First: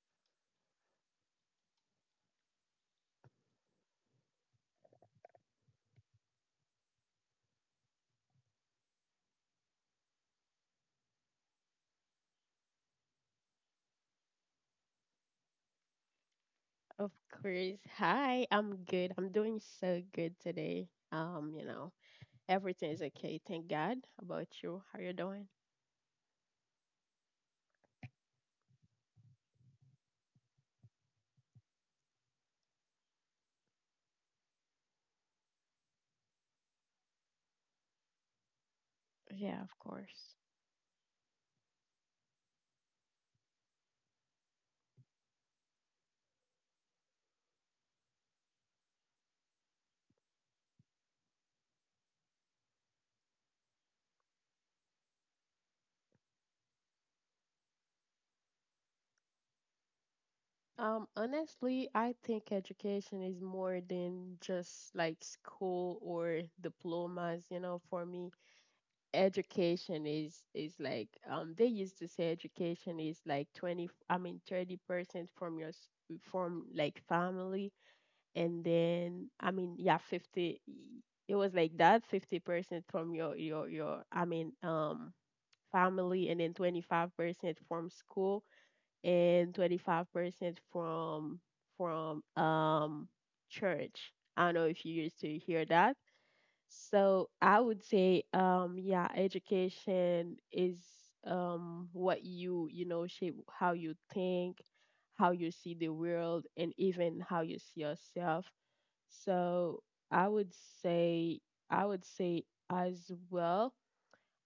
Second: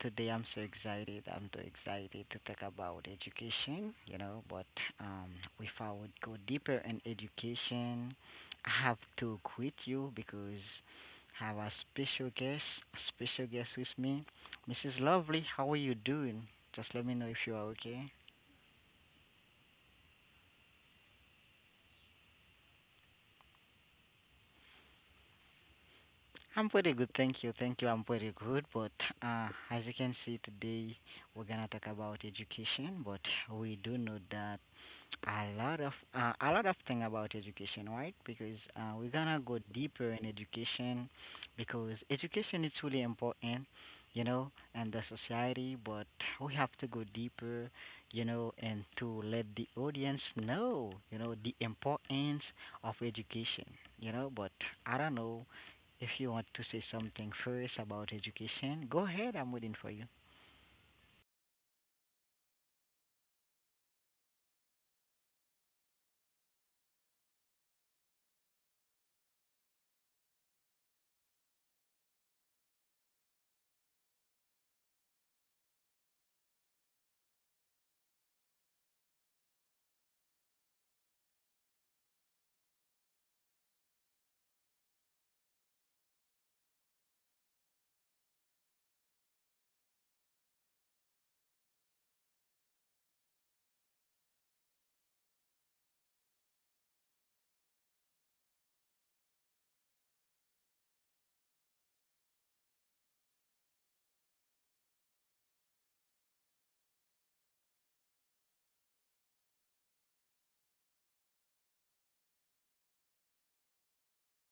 Today I'm so excited. I'm too excited to talk about education. But um, if I would go deeper in education, I have to quit you because I have a special guest with me, Mrs. Lovely. How are you doing? Just let Of me know if you are course. okay. Hi, I'm good. I'm doing so good today. You know, everything is okay. Thank God. How about you, how you doing? I'm pretty good, thank you. Thank you, I'm pretty good. But as you can see today, we're gonna talk about education. But we do know that a lot of a lot of thing about education, right? Because we're gonna go Yeah, of deeper in course. education, because education is really important, you know, in the society. But we have to go deeper, you know, and to let the audience know, you know, the importance of education, you know. But I don't know if you want to say something first about education, go ahead. I'm waiting for you. Honestly, I think education is more than just like school or diplomas, you know, for me. Education is like they used to say education is like 20, I mean 30% from your from like family, and then I mean yeah 50, it was like that 50% from your I mean family, and then 25% from school and 25% from from um church. I don't know if you used to hear that. So I would say, yeah, education is what you know shape how you think, how you see the world, and even how you see yourself. So I would say, I would say as well,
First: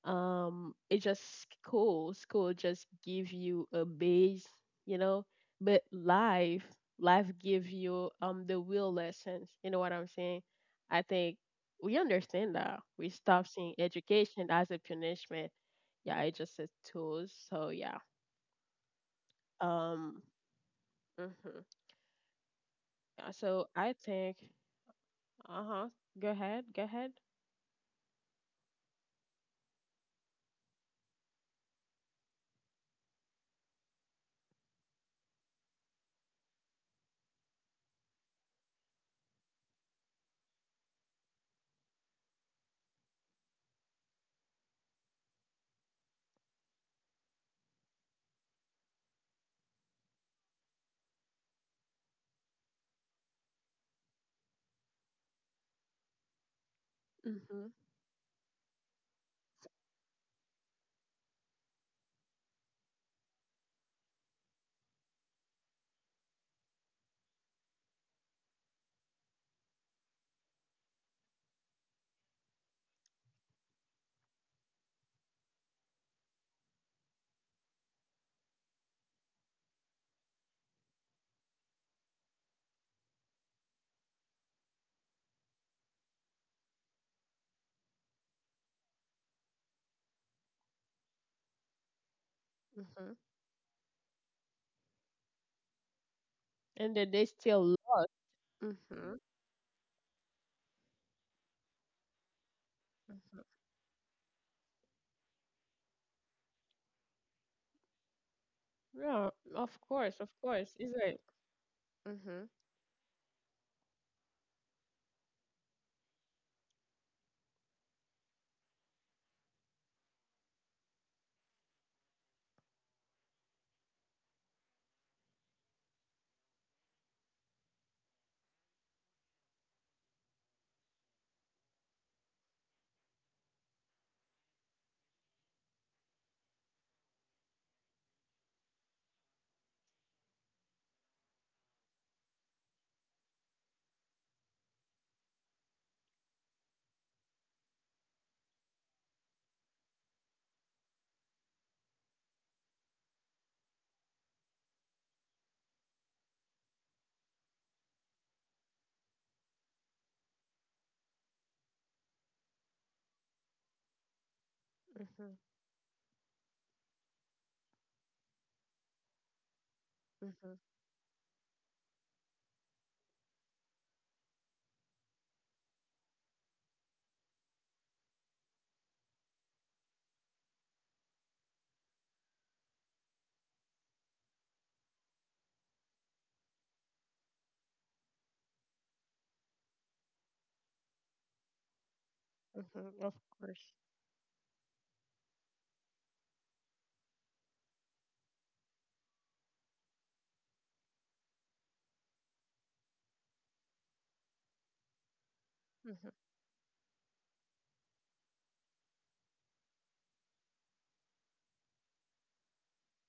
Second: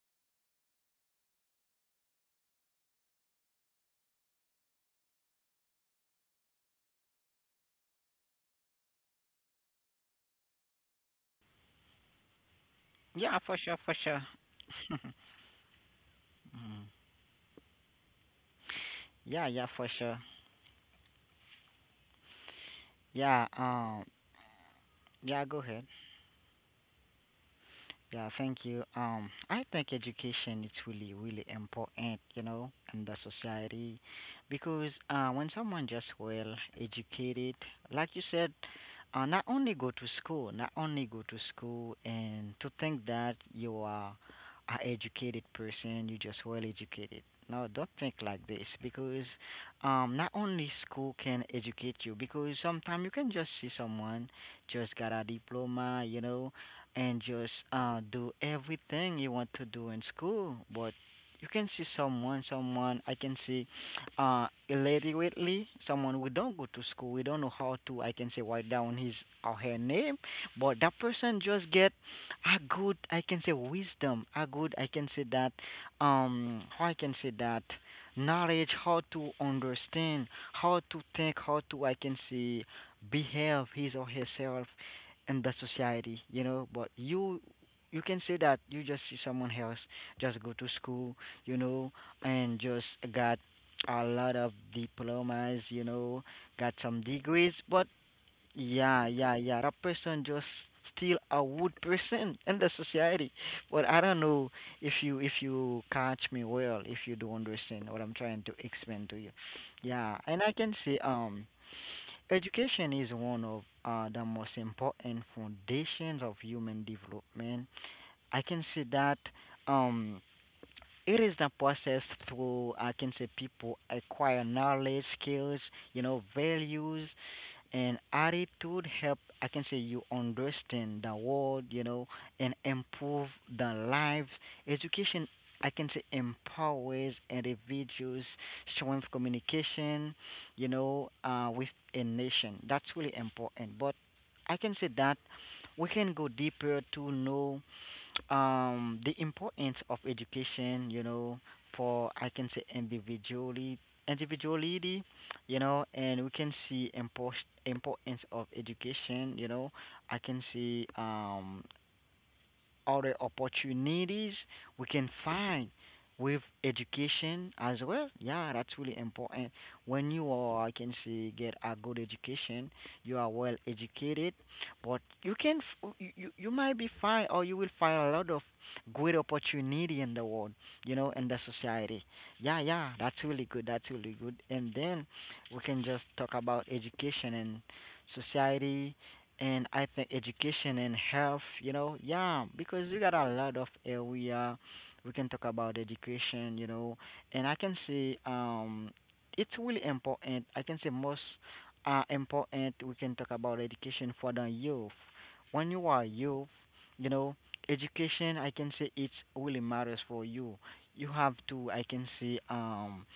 it's just school just give you a base, you know, but life give you the real lessons, you know what I'm saying. I think we understand that we Yeah, stop for seeing sure, for sure. education as a punishment. Yeah, it's just a Mm. tool, so yeah. Yeah, yeah, for sure. Um mm-hmm. Yeah, Yeah, so I think. yeah, go ahead. Uh-huh. Go ahead, go ahead. Yeah, thank you. I think education is really, really important, you know, in the society, because when someone just well educated, like you said, not only go to school, not only go to school, and to think that you are a educated person, you just well educated. No, don't think like this because not only school can educate you because sometimes you can just see someone just got a diploma, you know, and just Mm-hmm. Do everything you want to do in school. But you can see someone, someone I can see, illiterately, someone who don't go to school. We don't know how to. I can say write down his or her name, but that person just get a good. I can say wisdom. A good. I can say that. How I can say that knowledge how to understand how to think how to I can say behave his or herself in the society, you know, but you can say that you just see someone else just go to school, you know, and just Mm-hmm. got a lot of diplomas, you know, got And some then they degrees, still but lost. yeah, Mm-hmm. yeah, yeah. That person just still a wood person in the society. But I don't know if you catch me well, if you do understand what I'm trying to explain to you. Yeah, of Yeah, course, of and I can course. say It's like, mm-hmm, education is one of the most important foundations of human development. I can say that um, it is the process through I can say people acquire knowledge, skills, you know, values, and attitude help I can say you understand the world you know and improve the lives education I can say empowers individuals strength communication you know with a nation that's really important but I can say that we can go deeper to know the importance of education you know for I can say individually individuality you know, and we can see importance of education, you know. I can see other opportunities we can mm-hmm, find with education as well. Yeah, that's really important. When you mm-hmm, are, I can say, get a good education, you are well educated, but you can, f- you might be fine, or you will find a lot of great opportunity in the world, you know, in the society. Yeah, yeah, that's really good. That's really good. And then we can just talk about education and society and I think education and health, you know, yeah, because we mm-hmm, got of a lot of course. area we can talk about education, you know, and I can say it's really important. I can say most important we can talk about education for the youth. When you are Mm-hmm. youth, you know, education I can say it's really matters for you. You have to I can say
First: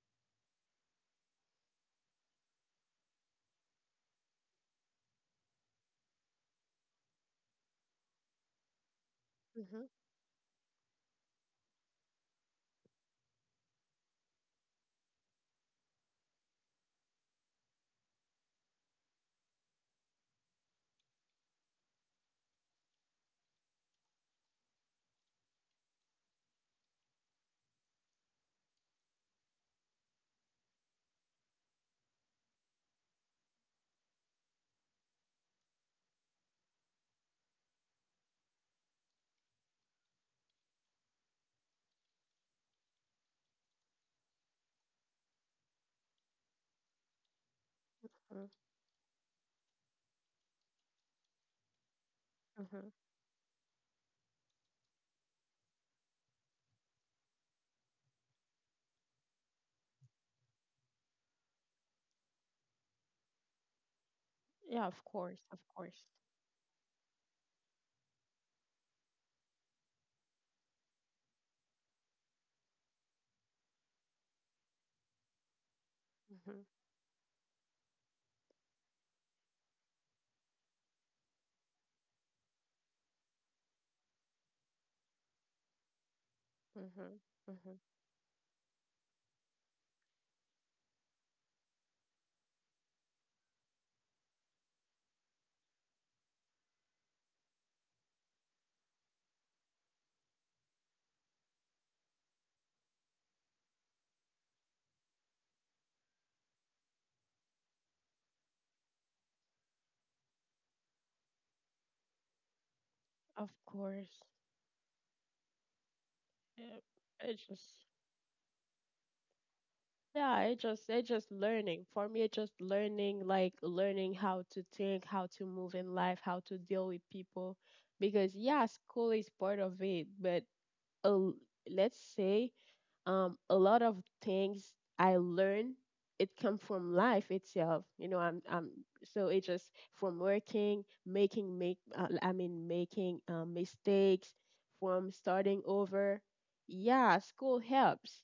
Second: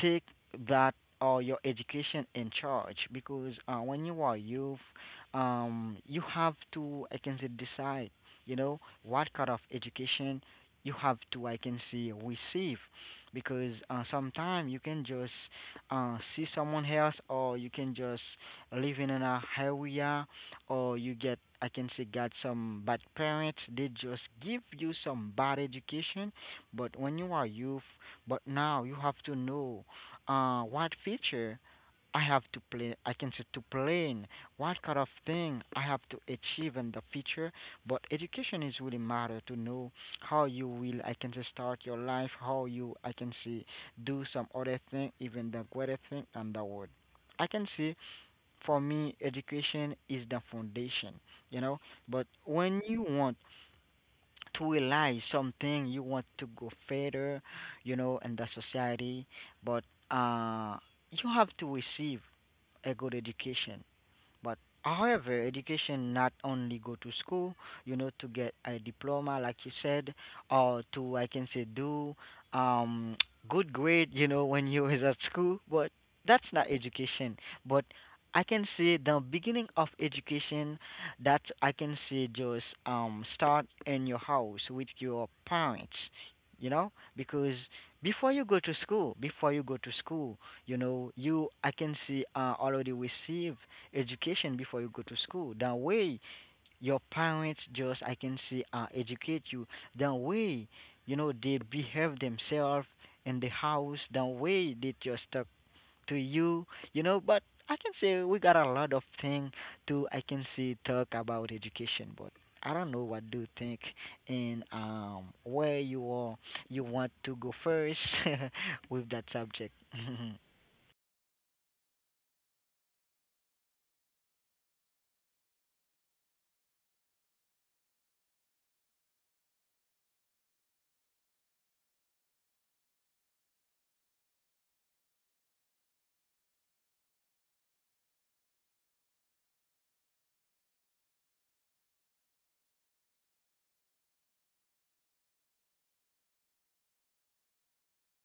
take that or your education in charge because when you are youth, you have to I can say decide, you know, what kind of Mm-hmm. education you have to I can say receive because sometimes you can just see someone else or you can just live in an area or you get I can say got some bad parents they just give you some bad education but when you are youth but now you have to know what feature I have to play. I can say to plan what kind of thing I have to achieve in the future. But education is really matter to know how you will. I can say start your life. How you I can see do some other thing, even the greater thing in the world. I can see for me education is the foundation, you know. But when Mm-hmm. you want to realize something you want to go further you know in the society but uh you have to receive a good education but Yeah, of course, however, of course. education not only go to school, you know, to get a diploma, like you said, or to I can say do um good grade, you know, when you is at school. But that's Mm-hmm. not education. But I can say the beginning of education that I can say just start in your house with your parents, you know, Mm-hmm. because Mm-hmm. before you go to school, before you go to school, you know, you I can see already receive education before you go to school. That way, your parents just I can say educate you. That way, you know they behave themselves in the house. That way they just talk to you. You know, but I can say we got a lot of thing to I can say talk about education, but. I don't know what do you Of think course. and where you are Yeah, you want to it's go just first with that subject. Yeah, it just learning. For me, it's just learning, like learning how to think, how to move in life, how to deal with people. Because yeah, school is part of it, but a, l- let's say a lot of things I learn, it come from life itself. You know, I'm so it just from working, making make I mean making mistakes, from starting over. Yeah, school helps,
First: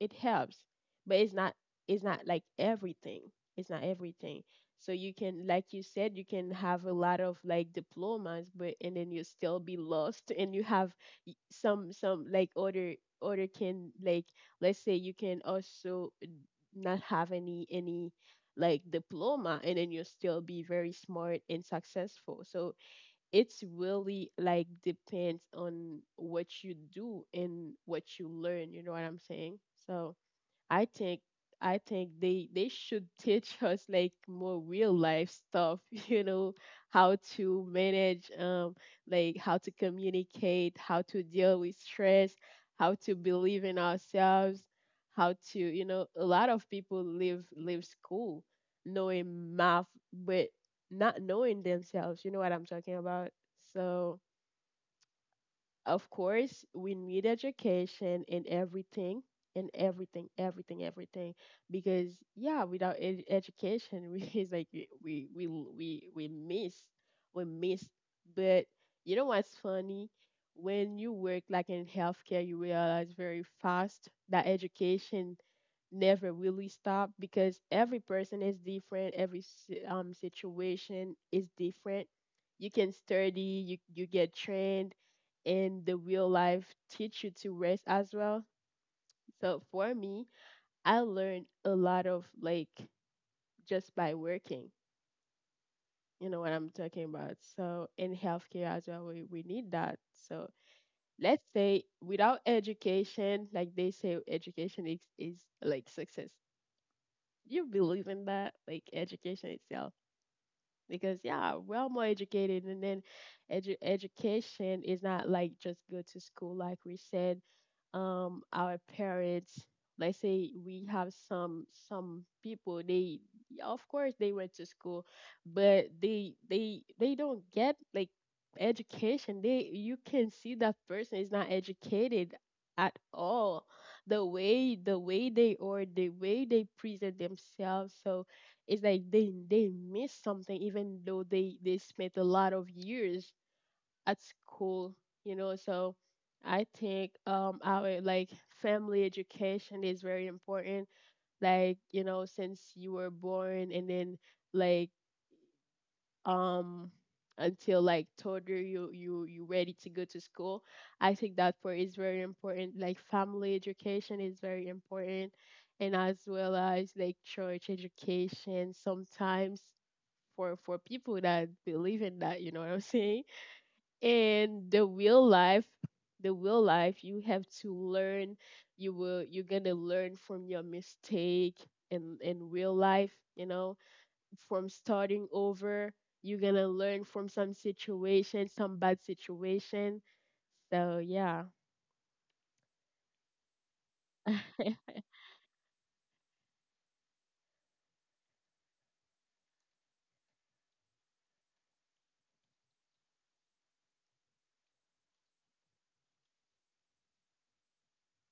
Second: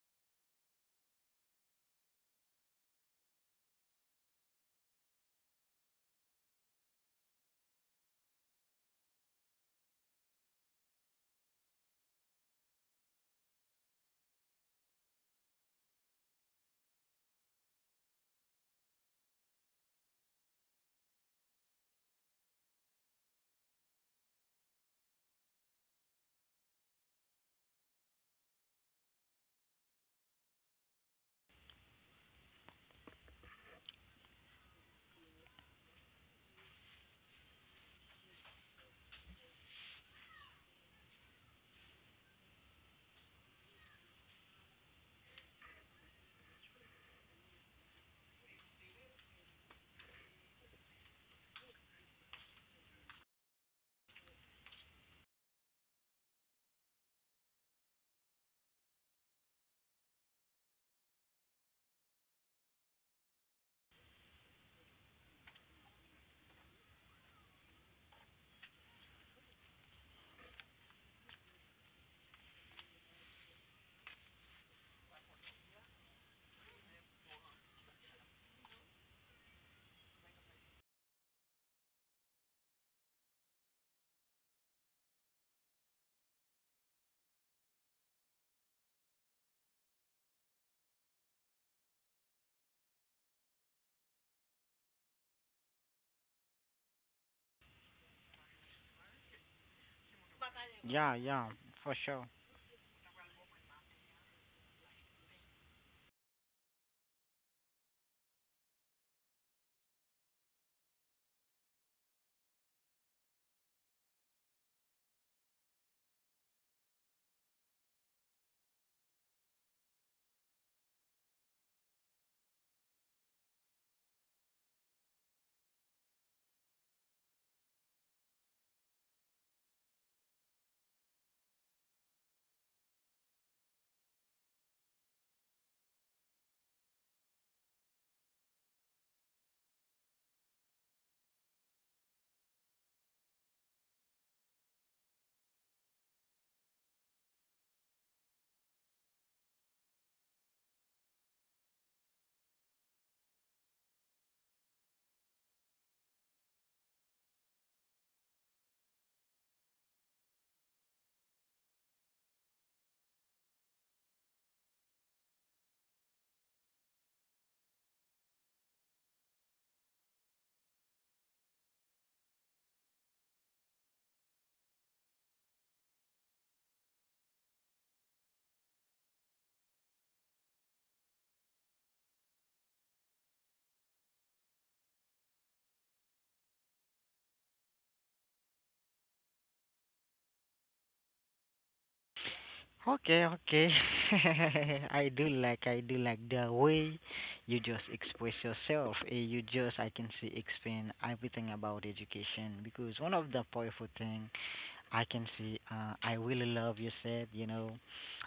it helps, but it's not, it's not like everything, it's not everything. So you can, like you said, you can have a lot of like diplomas, but and then you still be lost, and you have some like other, other can like, let's say you can also not have any like diploma, and then you'll still be very smart and successful. So it's really like depends on what you do and what you learn, you know what I'm saying. So I think I think they should teach us like more real life stuff, you know, how to manage like how to communicate, how to deal with stress, how to believe in ourselves, how to, you know, a lot of people leave school knowing math but not knowing themselves, you know what I'm talking about? So of course, we need education in everything, everything, everything. Because yeah, without education, we, it's like we we we miss, we miss. But you know what's funny? When you work like in healthcare, you realize very fast that education never really stop, because every person is different, every situation is different. You can study, you get trained, and the real life teach you to rest as well. So for me, I learned a lot of like just by working, you know what I'm talking about. So in healthcare as well, we need that. So Yeah, let's yeah, say for sure. without education, like they say education is like success. You believe in that, like education itself, because yeah, well more educated, and then education is not like just go to school, like we said. Our parents, let's say we have some people, they of course they went to school, but they don't get like education. They, you can see that person is not educated at all, the way they are, the way they present themselves. So it's like they miss something, even though they spent a lot of years at school, you know. So I think our like family education is very important, like you know, since you were born, and then like um until like toddler, you ready to go to school. I think that part is very important, like family education is very important. And as well as like church education sometimes, for people that believe in that, you know what I'm saying. And the real life, the real life you have to learn, you will, you're gonna learn from your mistake, in real life, you know, from starting over. You're gonna learn from some situation, some bad situation, so yeah. Okay, okay. Mhm. I do like the way you just express yourself. You just I can see explain everything about education because one of the powerful thing I can see. I really love you said. You know,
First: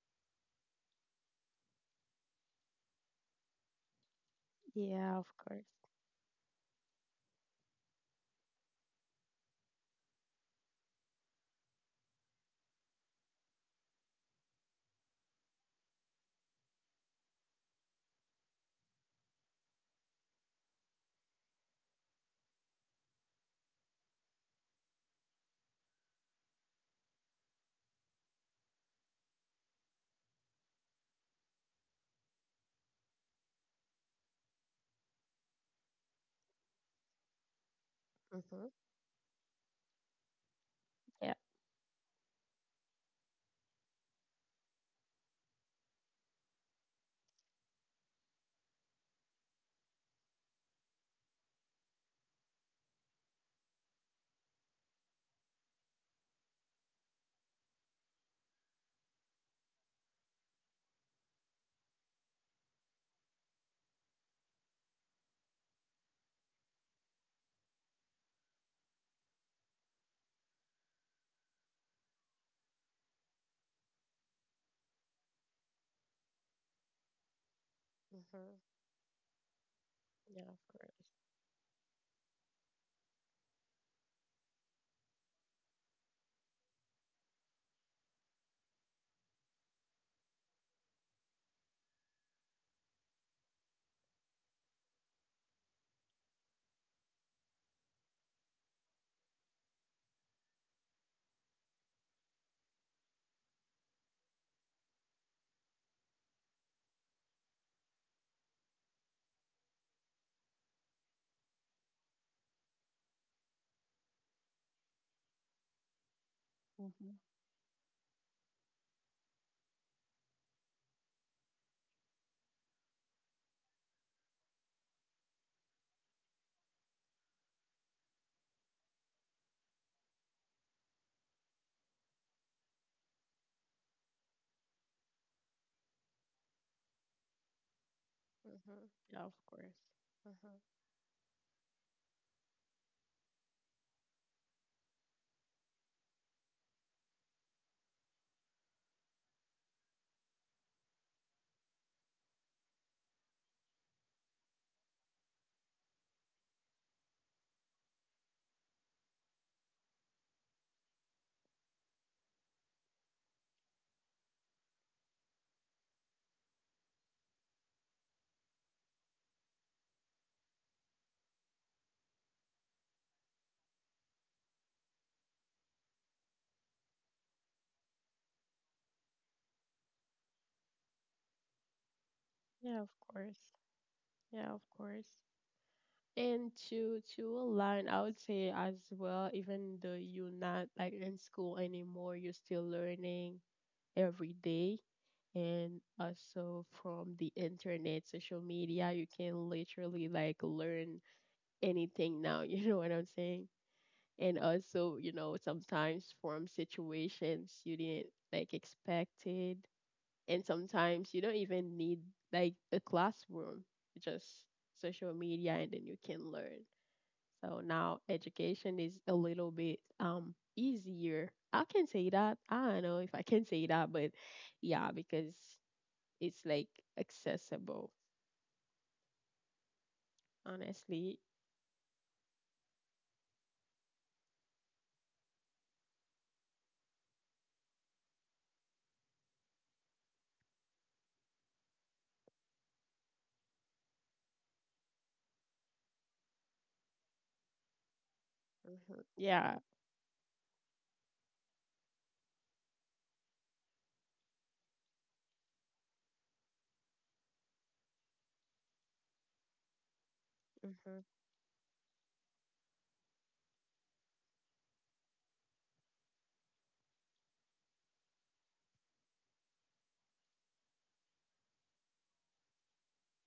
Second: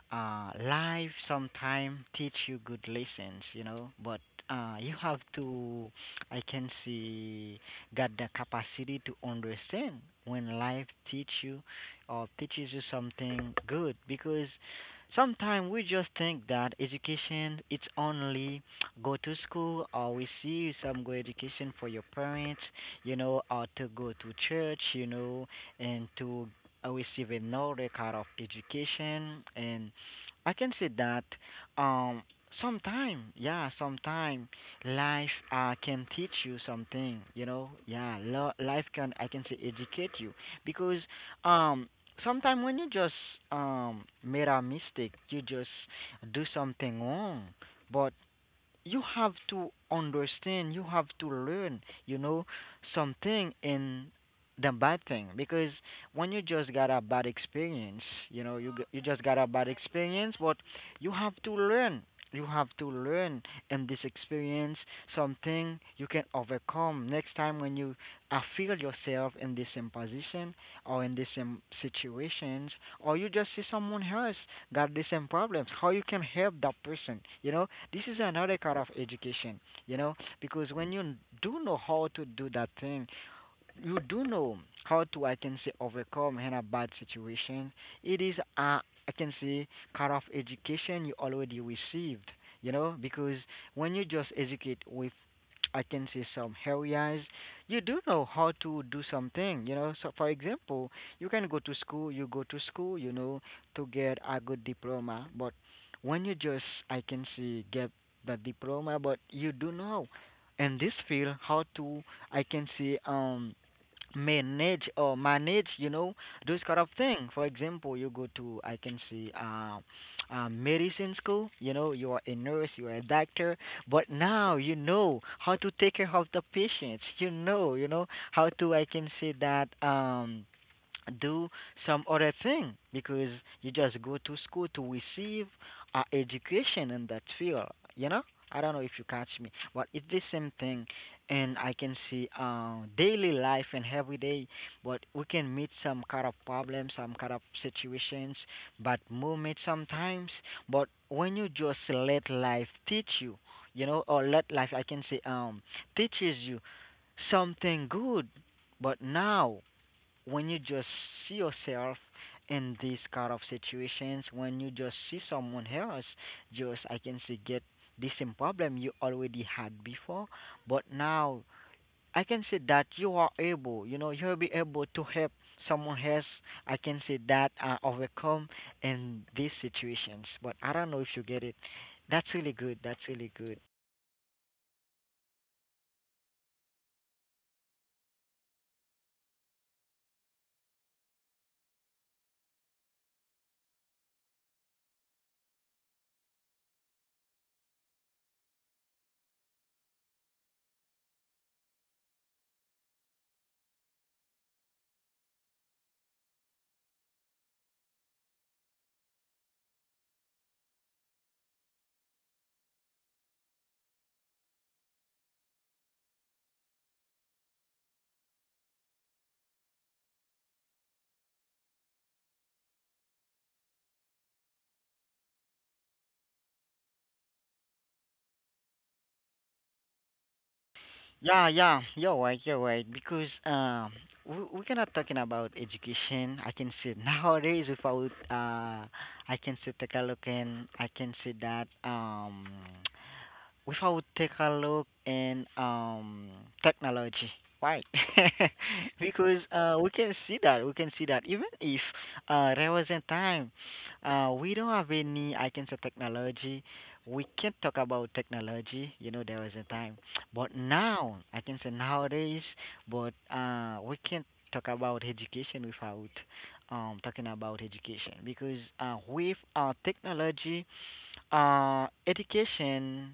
life sometime teach you good lessons. You know, but you Yeah, have of course. to. I can see got the capacity to understand when life teach you or teaches you something good because sometimes we just think that education it's only go to school or we see some good education for your parents you know or to go to church you know and to receive no record of education and I can say that um sometime yeah sometime life can teach you something you know yeah Mhm. life can I can say educate you because Yeah. um sometimes when you just made a mistake you just do something wrong but you have to understand, you have to learn, you know, something in the bad thing because when you just got a bad experience, you know, you just got a bad experience, but you have to learn. You have to learn in this experience something you can overcome next time when you feel yourself in the same position or in the same situations, or you just see someone else got the same problems how you can help that person you know this is Mhm. another kind of education you know Yeah, of because when course. you do know how to do that thing you do know how to I can say overcome in a bad situation. It is a, I can say kind of education you already received, you know, because when you just educate with I can say some areas, you do know how to do something, you know. So for example, you can go to school, you go to school, you know, to get a good diploma, but when you just I can say get the diploma but you do know in this field how to I can say manage or manage you know those kind of Hmm. Mhm. thing for example you go to I can see medicine school you know you are a nurse you are a doctor but now you know how to take care of the patients you know how to I can say that do some other thing because you just go to school to receive education in that field you know I don't know if you catch Yeah, of me course. but it's the same Mhm. thing and I can see daily life and every day, but we can meet some kind of problems, some kind of situations, but moment sometimes. But when you just let life teach you, you know, or let life, I can say, teaches you something good. But now, when you just see yourself in these kind of situations, when you just see someone else, just I can say get the same problem you already had before, but now I can say that you are able, you know, you'll be able to help someone else. I can say that overcome in these situations. But I don't know if you get it. That's really good. Yeah, of That's really course. good. Yeah, of course. And to align, I would say as well, even though you're not like in school anymore, you're still learning every day. And also from the internet, social media, you can literally like learn anything now, you know what I'm saying? And also, you know, sometimes from situations you didn't like expected, and sometimes you don't even need like a classroom, just social media, and then you can learn. So now education is a little bit easier, I can say that, I don't know if I can say that, but yeah, because it's like accessible, honestly. Yeah, yeah, you're right, you're right. Because we're not talking about education. I can say nowadays, if I would, I can say take a look and I can say that without take a look in technology why? Mhm. Because Yeah. We can see that we can see that even if there was a time we don't have any I can say technology, we can't talk about technology, you know, there was a time, but Hmm. now I can say nowadays, but we can't talk about education without talking about education, because with technology, education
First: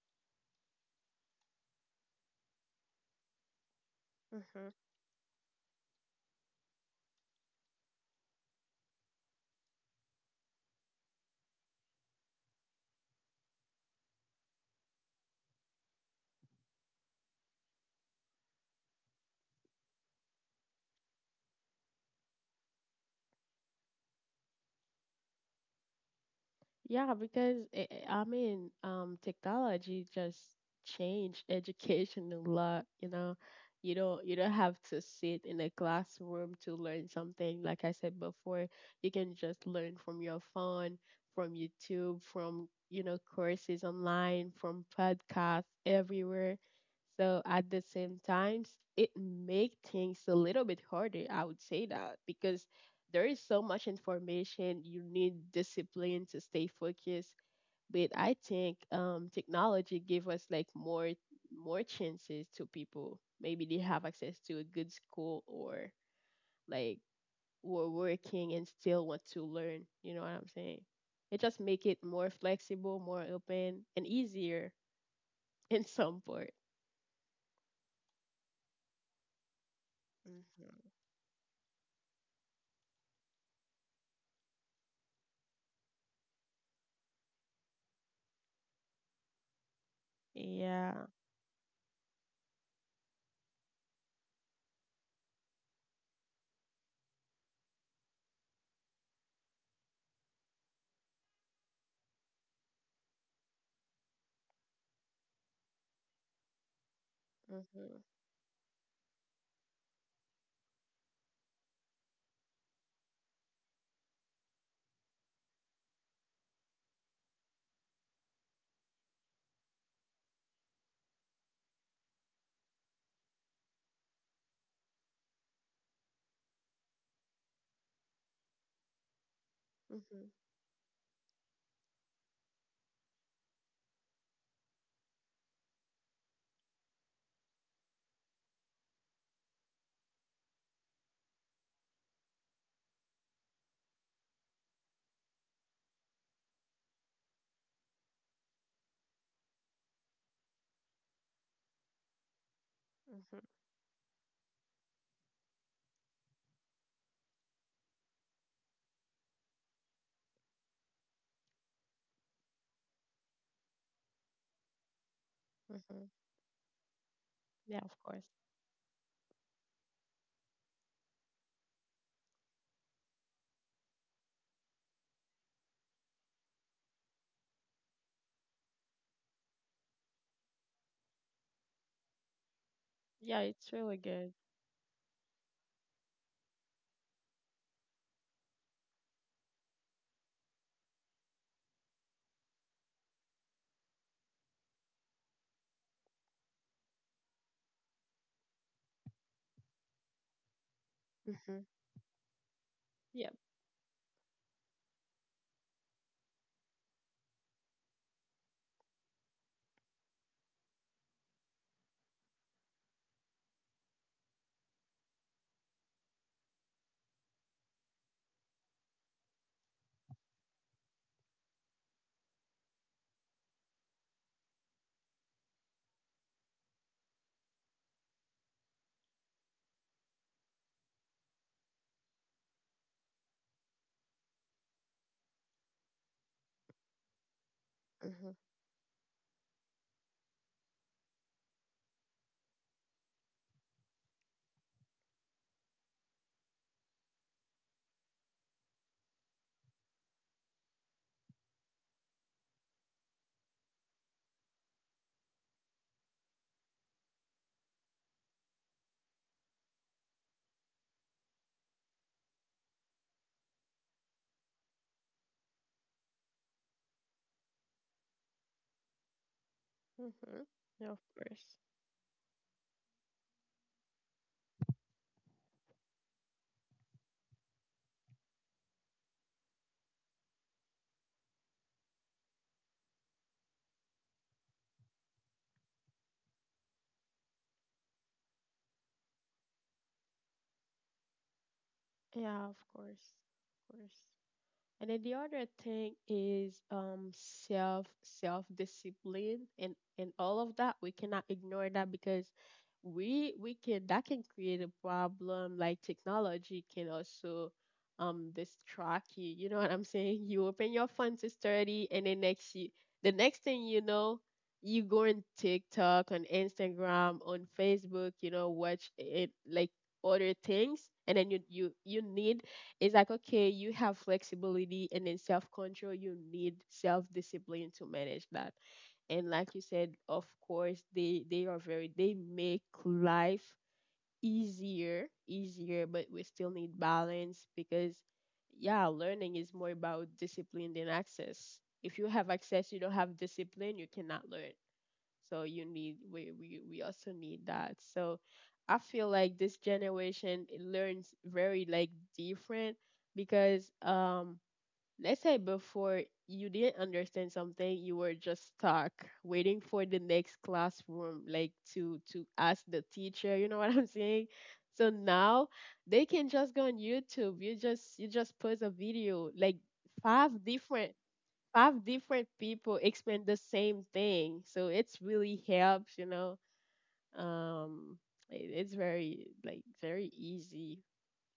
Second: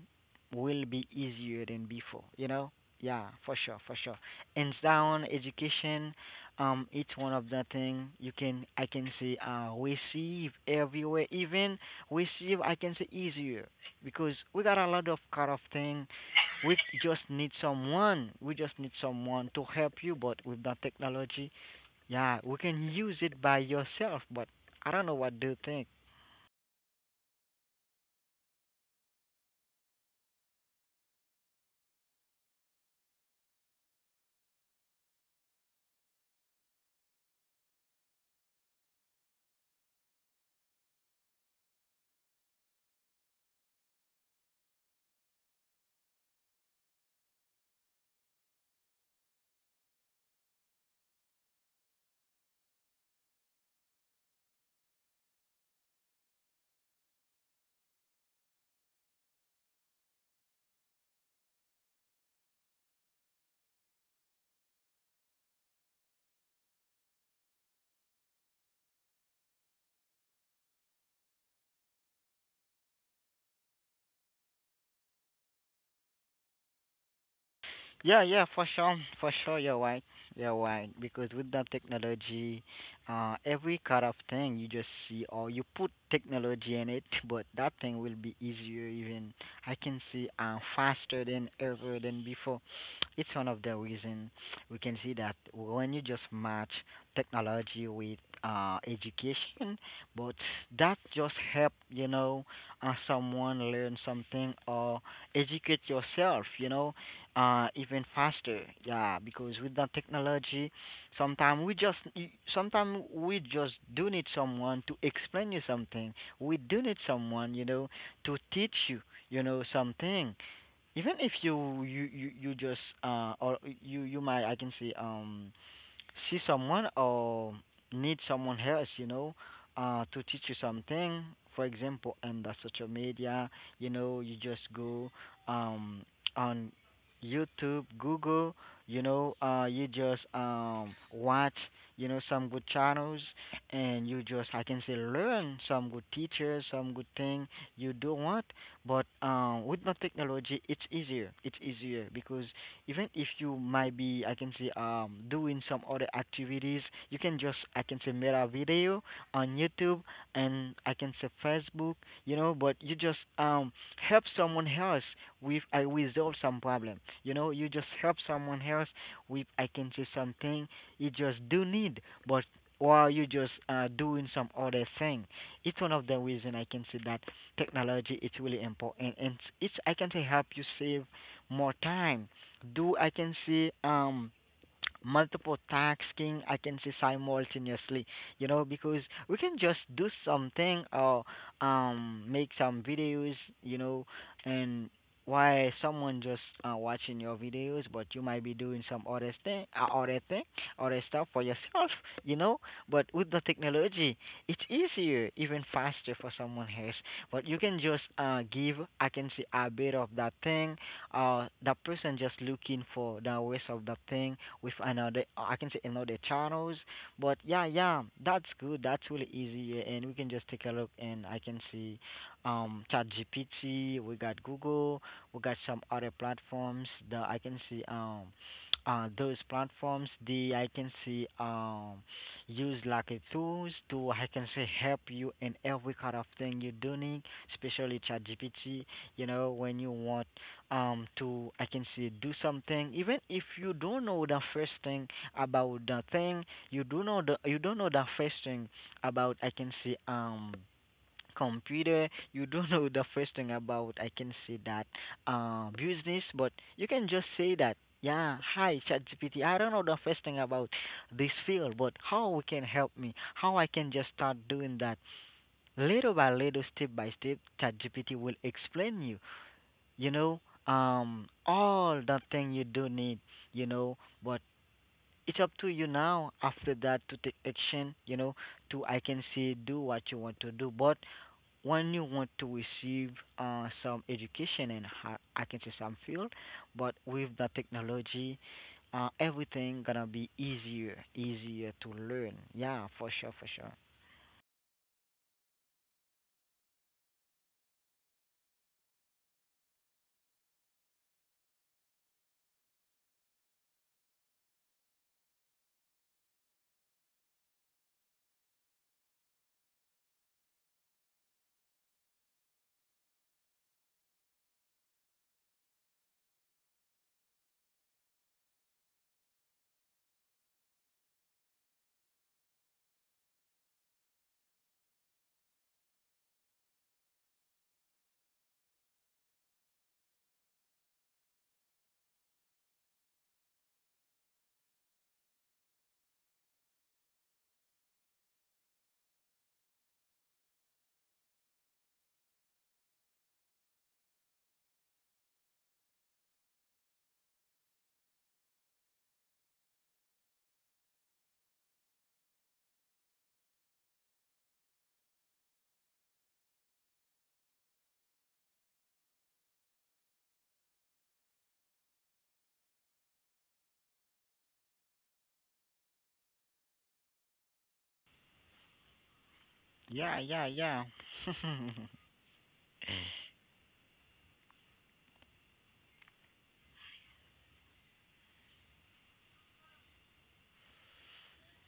will be easier than before, you know? Yeah, for sure, for sure. Hmm. And down education, it's one of the thing you can I can say receive everywhere, even receive I can say easier because we got a lot of kind of thing. We just need someone. We just need someone to help you. But with that technology, yeah, we can use it by yourself. But I don't know what do you think. Yeah, because I mean, technology just changed education a lot. You know, you don't, you don't have to sit in a classroom to learn something. Like I said before, you can just learn from your phone, from YouTube, from you know courses online, from podcasts everywhere. So at the same times, it make things a little bit harder. I would say that because there is so much information. You need discipline to stay focused. But I think technology give us like more chances to people. Maybe they have access to a good school, or like were working and still want to learn. You know what I'm saying? It just make it more flexible, more open, and easier in some part. Yeah, yeah, for sure, for sure. You're right. You're right. Hmm. Because with that technology, every kind of thing you just see, or you put technology in it, but that thing will be easier. Even I can see faster Yeah. than ever than before. It's one of the reason we can see that when you just match technology with education, but that just help you know someone learn something or educate yourself. You know even Mm-hmm. faster, yeah, because with that technology sometimes we just sometimes we just do need someone to explain you something. We do need someone, you know, to teach you, you know, something, even if you just or you might I can say see someone or need someone else, you know, to teach Mm-hmm. you something. For example, in the social media, you know, you just go um, on YouTube, Google, you know, you just watch, you know, some good channels, and you just, I can say, learn some good teachers, some good thing you do want. But with the technology, it's easier. It's easier because even if you Mm-hmm. might be I can say doing some other activities, you can just I can say make a video on YouTube and I can say Facebook, you know, but you just help someone else with I Mm-hmm. resolve some problem. You know, you just Yeah, of help course. someone else with I can say something you just do need, but while you just doing some other thing. It's one of the reason I can say that technology is really important, and it's I can say help you save more time, do I can Yeah, see it's really good. multiple tasking, I can see simultaneously, you know, because we can just do something or make some videos, you know, and why someone just watching your videos, but you might be doing some other thing other stuff for Mm-hmm. yourself, you know, but with the Yep. technology it's easier, even faster for someone else, but you can just give I can see a bit of that thing that person just looking for the ways of that thing with another I can say another channels. But yeah, yeah, that's good. That's really easy. Yeah, and we can just take a look and I can see ChatGPT, we got Google, we got some other platforms that I can see those platforms they I can see use like a tools to I can say help you in every kind of thing you're doing, especially ChatGPT. You know when you want to I can say do something even if you don't know the first thing about the thing, you do know the you don't know the first thing about I can say computer, you don't know the first thing about I can say that business, but you can just say that yeah, hi ChatGPT, I don't know the first thing about this field, but how we can help me, how I can just start doing that little by little, step by step. ChatGPT will explain you, you know, Mm-hmm. Yeah, of course. all that thing you do need, you know, but it's up to you now after that to take action, you know, to I can say do what you want to do. But when you want to receive some education and ho- I can say some field, but with the technology, everything gonna be easier, easier to learn. Yeah, of Yeah, for sure, course. for sure. Of course. And then the other thing is self discipline and all of that. We cannot ignore that, because we can that can create a problem. Like technology can also distract you. You know what I'm saying? You open your phone to study, and then next you the next thing you know, you go on TikTok, on Instagram, on Facebook. You know, watch it like other things, and then you need, it's like okay you have flexibility and then self-control, you need self-discipline to manage that. And like you said, of course they are very, they make life easier, but we still need balance, because yeah, learning is more about discipline than access. If you have access, you don't have discipline, you cannot learn. So you need, we also need that. So I feel like this generation it learns very like different, because let's say before, you didn't understand something, you were just stuck waiting for the next classroom, like to ask the teacher, you know what I'm saying? So now they can just go on YouTube. You just, you just post a video, like Yeah, yeah, five yeah. different five different people explain the same thing. So it's really helps, you know. Um, it's very like very easy,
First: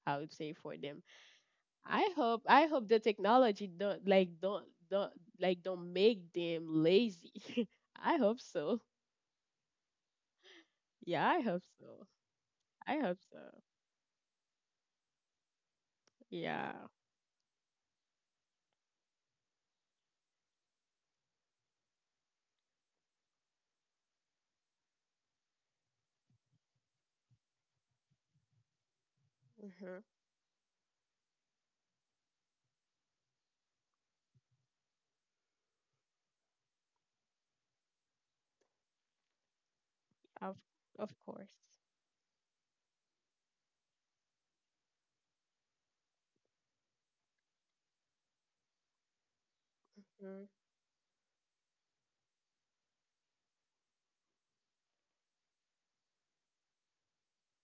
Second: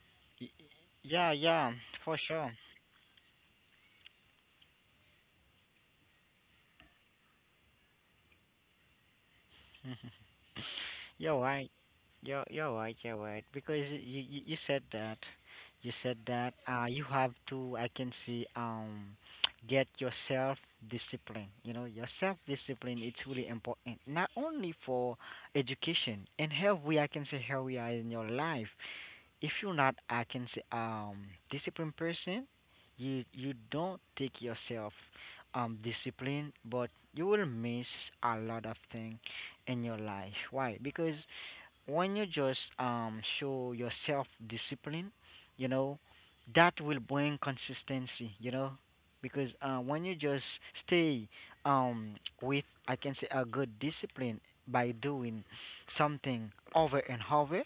I would Y- say, for them. yeah, yeah, for sure. I hope the technology don't like don't make them lazy. I hope so. Yeah, You're I hope right. so. You're right. I You're hope right. so. Because you said that, you said that Yeah. You have to I can see get yourself discipline. You know, your self discipline it's really important. Not only for education and health, we I can say how we are in your life. If you're not Mm-hmm. I can say disciplined person, you don't take yourself discipline, but you will miss a lot of things in your life. Of Why? Because course. when you just show your self discipline, you know, that will bring consistency, you know, because when you just Mm, stay um with I can say a good discipline by doing something over and over,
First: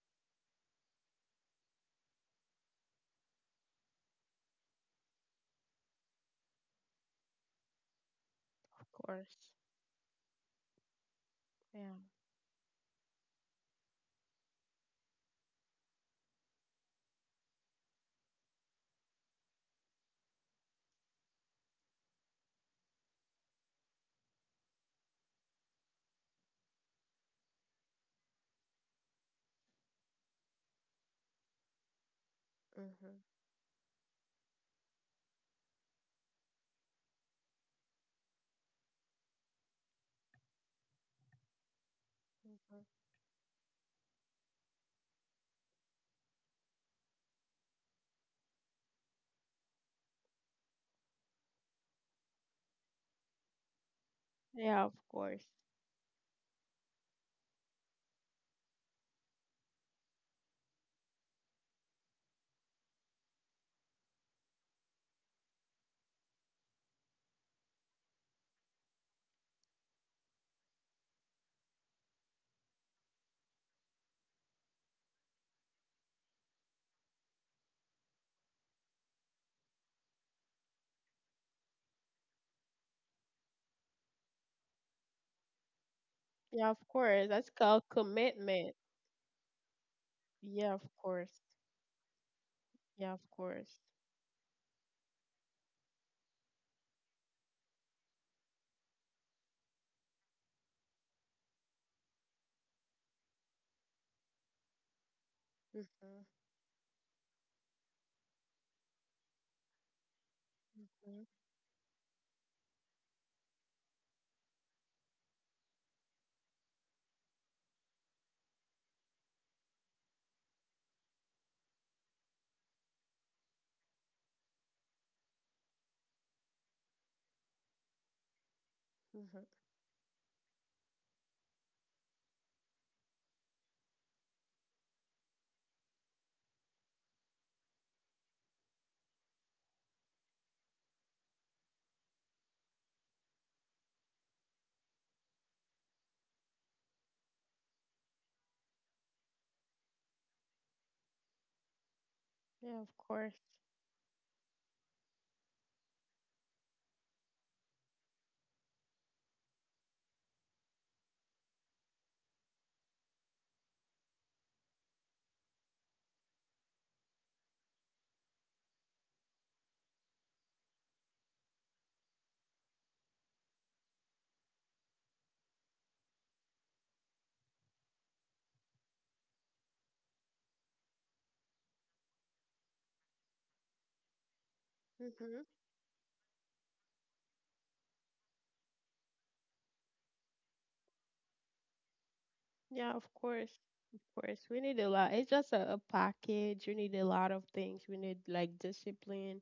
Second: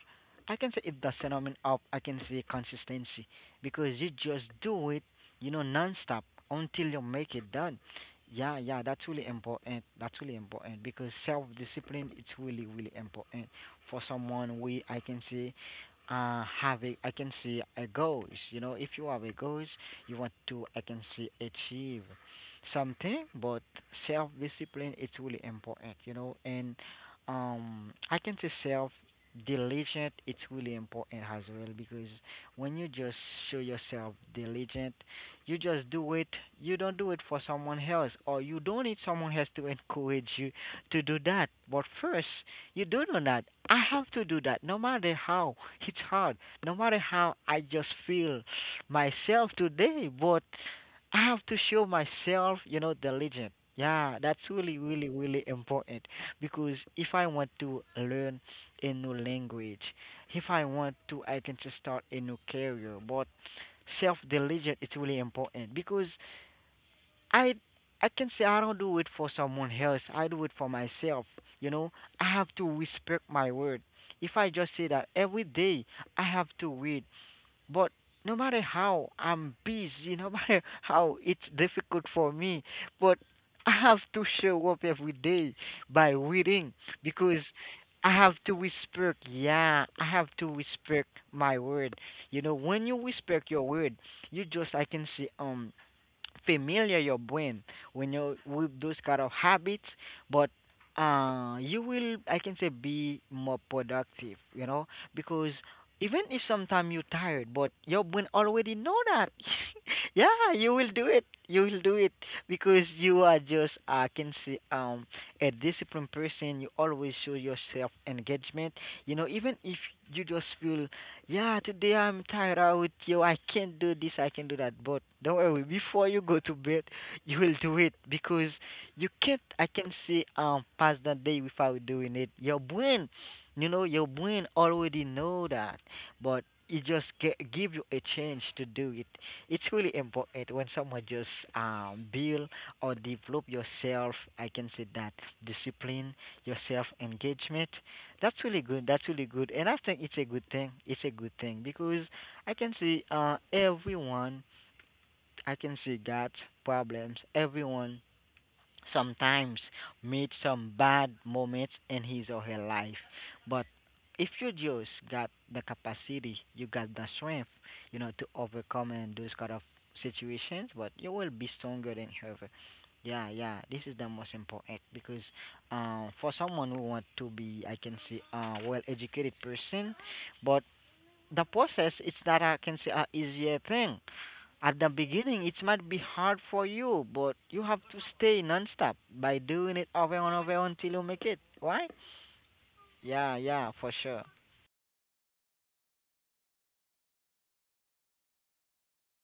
I can say it's the phenomenon up. I can say consistency because you just do it, you know, non stop until you make it done. Yeah, yeah, of that's really course. important. That's really important because self Yeah. discipline it's really really important for someone we I can say have a I can say a goals. You know, if you have a goals, you want to I can say achieve something, but self discipline it's really important. You know, and I can say self diligent it's really important as well because when you just Mm-hmm. show yourself diligent, you just do it, you don't do it for someone else or you don't need someone else to encourage you to do that, but first Mm-hmm. you do know that. I have to do that no matter how it's hard, no matter how I just feel myself today, but I have to show myself, you know, diligent. Yeah, that's really, Yeah, of really, really course. important because if I want to learn a new language, if I want to, I can just start a new career. But self diligent is really important because I I can say I don't do it for someone else. I do it for myself. You know, I have to respect my word. If I just say that every day, I have to read. But no matter how I'm busy, no matter how it's difficult for me, but I have to show up every day by Yeah, of reading course. because That's called I have to commitment. respect, yeah, I have to Yeah, of respect course. my word. You know, when you Yeah, of respect your course. word, you just, I can see, familiar your brain when you with those kind of habits, but you will I can say be more productive, you know, because even Mhm. if sometimes you're tired, but your brain already know that. Yeah, you will do Mhm. it. You will do it because you are just I can see a disciplined person. You always show yourself engagement. You know, even if you just feel, yeah, today I'm tired out. Yo, I can't do this. I can do that. But don't worry. Before you go to bed, you will do it because you can't. Mhm. I can see pass the day without doing it. Your brain, you know, your brain already know that, but it just give you a chance to do it. It's really important when someone just build or develop yourself. I can say that discipline, your self engagement. That's really good. That's really good, and I think it's a good thing. It's a good thing because I can Yeah, of see course. Everyone. I can see got problems. Everyone sometimes meet some bad moments in his or her life. But if you just got the capacity, you got the strength, you know, to overcome in those kind of situations, but you will be stronger than ever. Yeah, yeah, this is the most important because for someone who want to be, I can say, a well-educated person, but the process, it's not, I can say, a easier thing. At the Mhm. beginning, it might be hard for you, but you have to stay nonstop by doing it over and over until you make it, right? Yeah, of course. Yeah, yeah, Of for sure. course. We need a lot. It's just a package. You need a lot of things. We need like discipline,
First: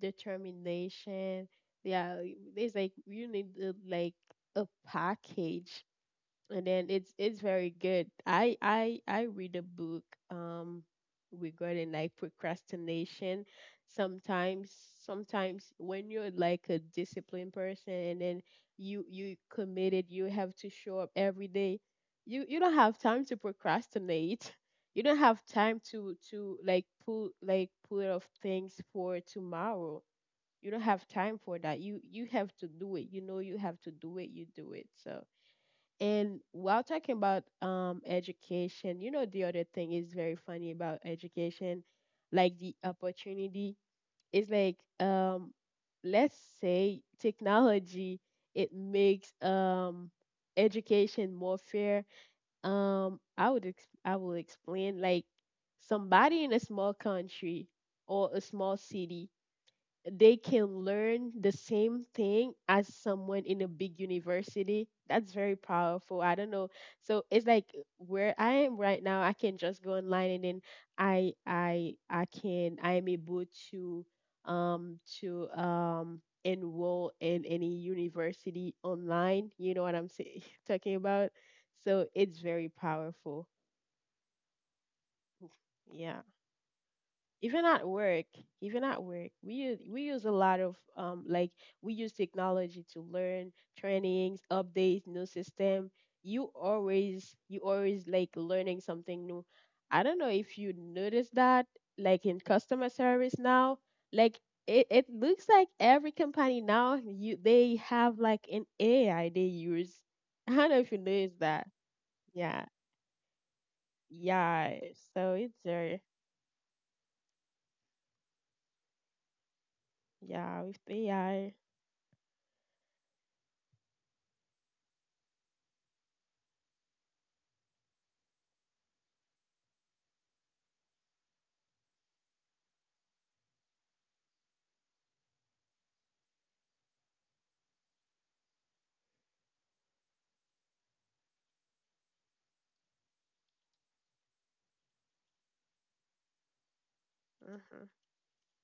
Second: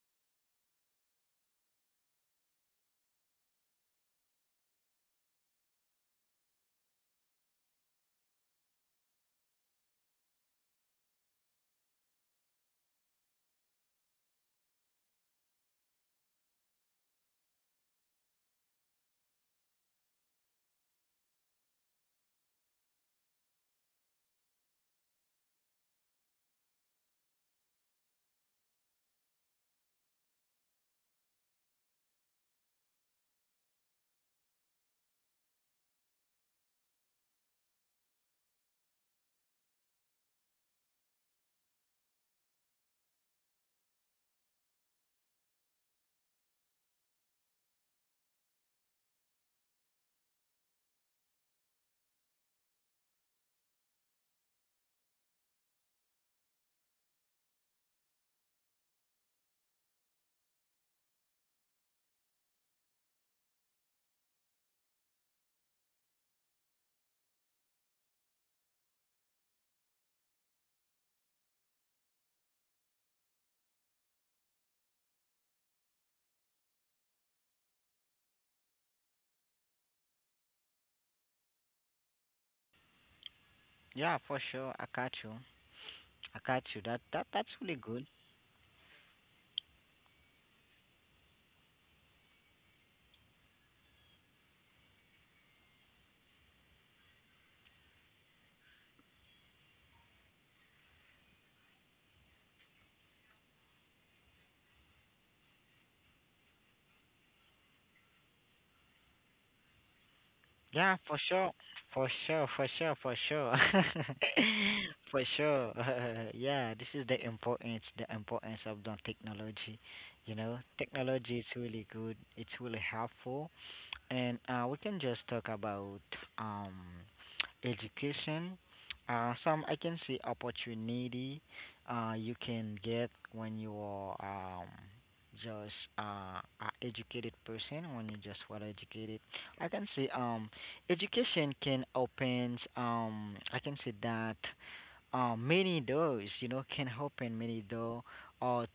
determination. Yeah, there's like you need like a package. And then it's very good. I read a book um regarding like procrastination. Sometimes sometimes when you're like a disciplined person, and then you committed, you have to show up every day, you don't have time to procrastinate, you don't have time to like pull, like pull off things for tomorrow, you don't have time for that, you have to do it, you know, you have to do it, you do it. So and while talking about education, you know the other thing is very funny about education, like the opportunity is like let's say technology, it makes education more fair. I will explain, like, somebody in a small country or a small city, they can learn the same thing as someone in a big university. That's very powerful. I don't know. So it's like, where I am right now, I can just go online, and then I am able to enroll in any university online. You know what I'm talking about? So it's very powerful. Yeah, for sure. I got you. Yeah. I got you. That's even really at good. work Even at work, we use a lot of, like, we use technology to learn, trainings, updates, new system. You always, like, learning something new. I don't know if you notice that. Like in customer service now, like, it looks like every company now, you, they have like an AI they use. I don't know if you Yeah, for notice sure. that. For sure, Yeah, for sure, for sure. yeah. For So it's sure. very... Yeah, this is the importance of the technology. You know, Yeah, with technology is AI. really good. It's really helpful. And we can just talk about um, education. Some I can see opportunity you can get when you are um, just a educated person, when you just well educated. I can see Education can open, I can say that many doors, you know, can open many Mhm. doors or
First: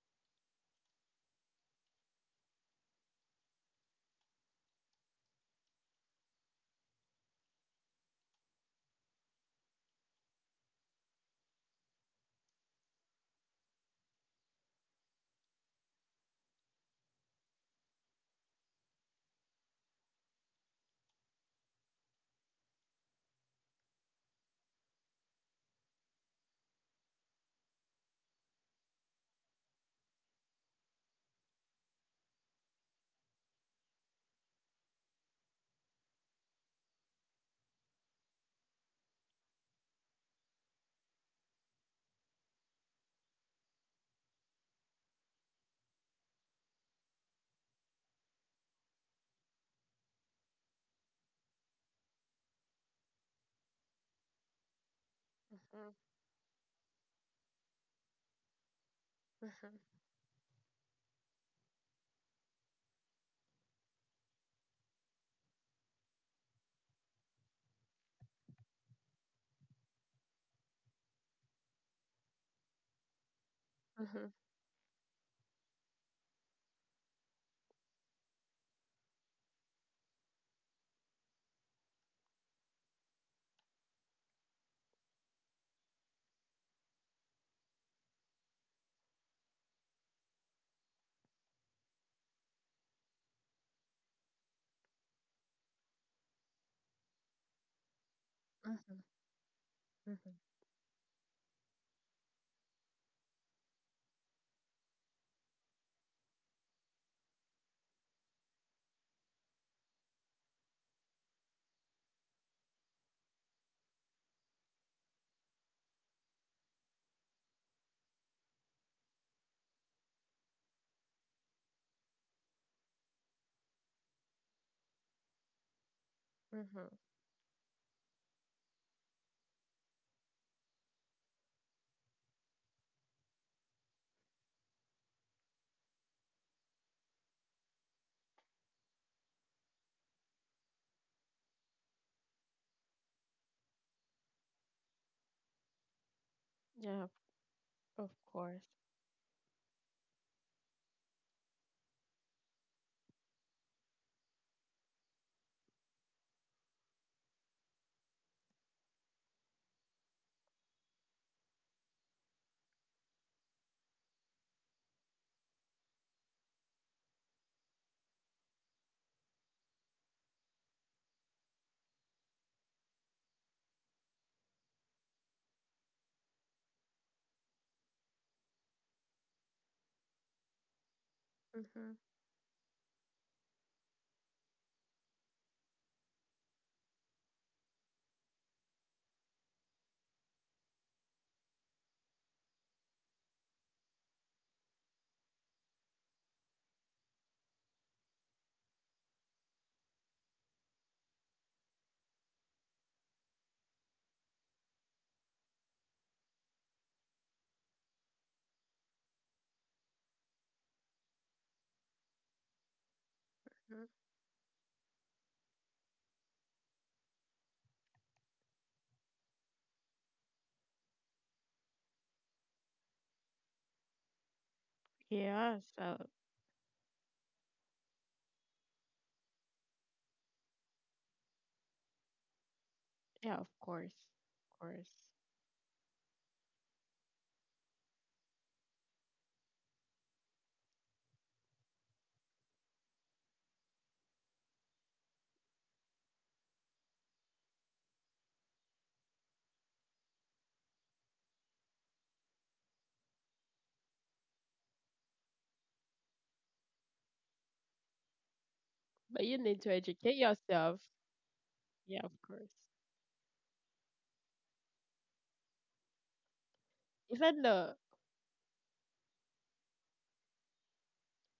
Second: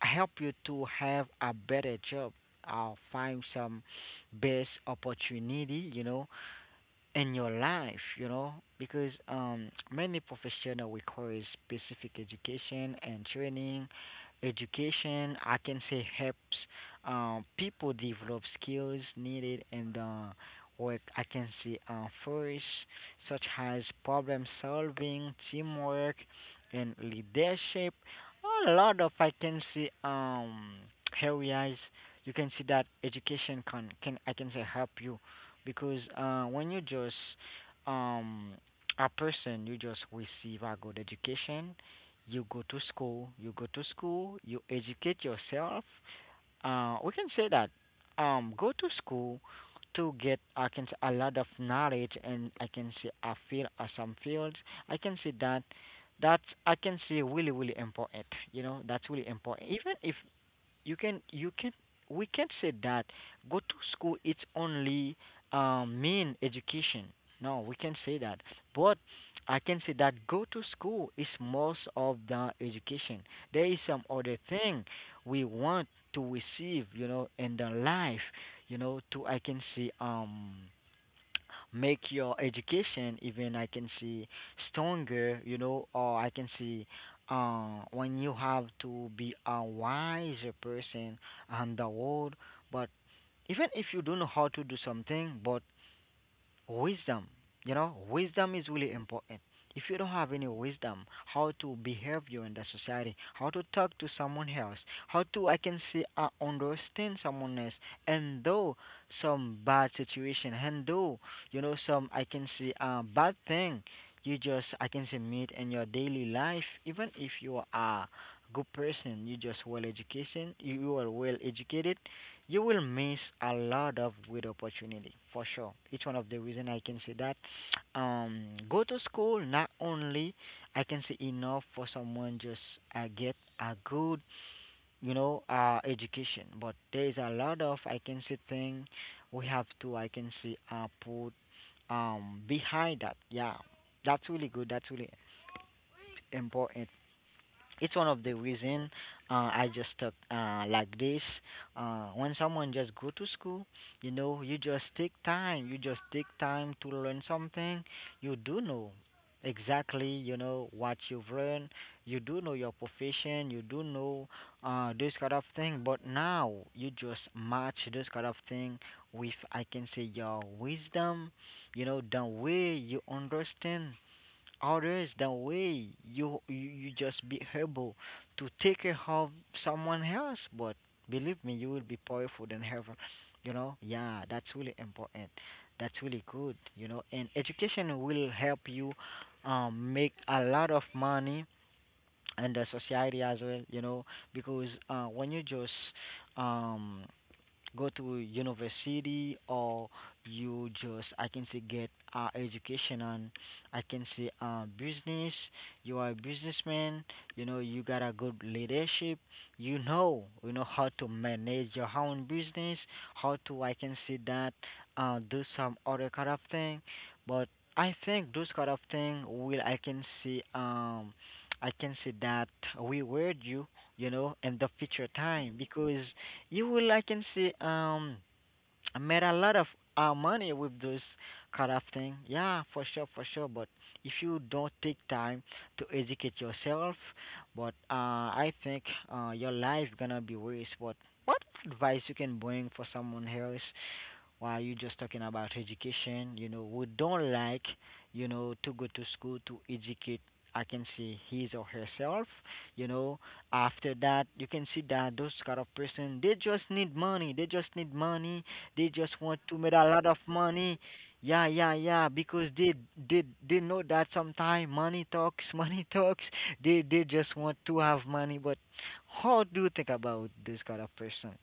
help you to have a better job or find some best opportunity, you know, in your life, you know, because many professional requires specific education and training. Education, I can say, helps people develop skills needed in the work. I can say first, such as problem solving, teamwork, and leadership. A lot of I can see areas you can see that education can I can say help you because when you just um, a person, you just receive a good education. You go to school. You go to school. You educate yourself. We can say that go to school to get I can say a lot of knowledge, and I can say a field, some fields. I can say that that's I can say really really important. You know that's really important. Even if you can we can not say that go to school it's only mean education. No, we can not say that, but I can say that go to school is most of the education. There is some Mhm. other thing we want to receive, you know, in the life, you know, to I can say make your education even I can see stronger, you know, or I can see when you have to be a wiser person on the world. But even if you don't know how to do something, but wisdom, you know, wisdom is really Mhm. important. If you don't have Mhm. any wisdom, how to behave you in the society, how to talk to someone else, how to I can say understand someone else and though some bad situation and though you know some I can say bad thing you just I can say meet in your daily life. Even if you are a good person, you just well education, you are well educated, you will miss a lot of good opportunity for sure. It's one of the reason I Mhm. can say that. Go to school not only I can say enough for someone just get a good, you know, education, but there is a lot of I can say thing we have to I can say put behind that. Yeah, that's really good. That's really important. Yeah, It's of one of the course. reason I just stuck like this. When someone just go to school, you know, you just take time. You just take time to learn something. You do know exactly, you know, what you've learned. You do know your profession. You do know this kind of thing. But now you just match this kind of thing with, I can say, your wisdom. You know, the way you understand others, the way you just be able to take care of someone else, but believe me, you will Mhm. be powerful than heaven, you know. Yeah, that's really important. That's really good, you know. And education will help you make a lot of money and the society as well, you know, because when you just um go to university or you just I can say get education on I can say business, you are a businessman, you know, you got a good leadership, you know, you know how to manage your own business, how to I Mhm. can say that do some other kind of thing. But I think those kind of thing will I can see that reward you, you know, in the future time Yeah, because so you will I can see. I made a lot of money with those kind of thing. Yeah, for sure, for yeah, sure. of But course. if you Of don't course. take time to educate yourself, but I think your life gonna be waste. But what advice you can bring for someone else? While you just talking about education, you know, we don't like, you know, to go to school to educate. I can see his or herself, you know. After that, you can see that those kind of person, they just need money. They just need money, they just But want you to need make to a lot of educate money. yourself. Yeah, yeah, Yeah, yeah. of Because course. They they know that sometimes money talks, money talks. They just Even want the... to have money. But how do you think about this kind of person?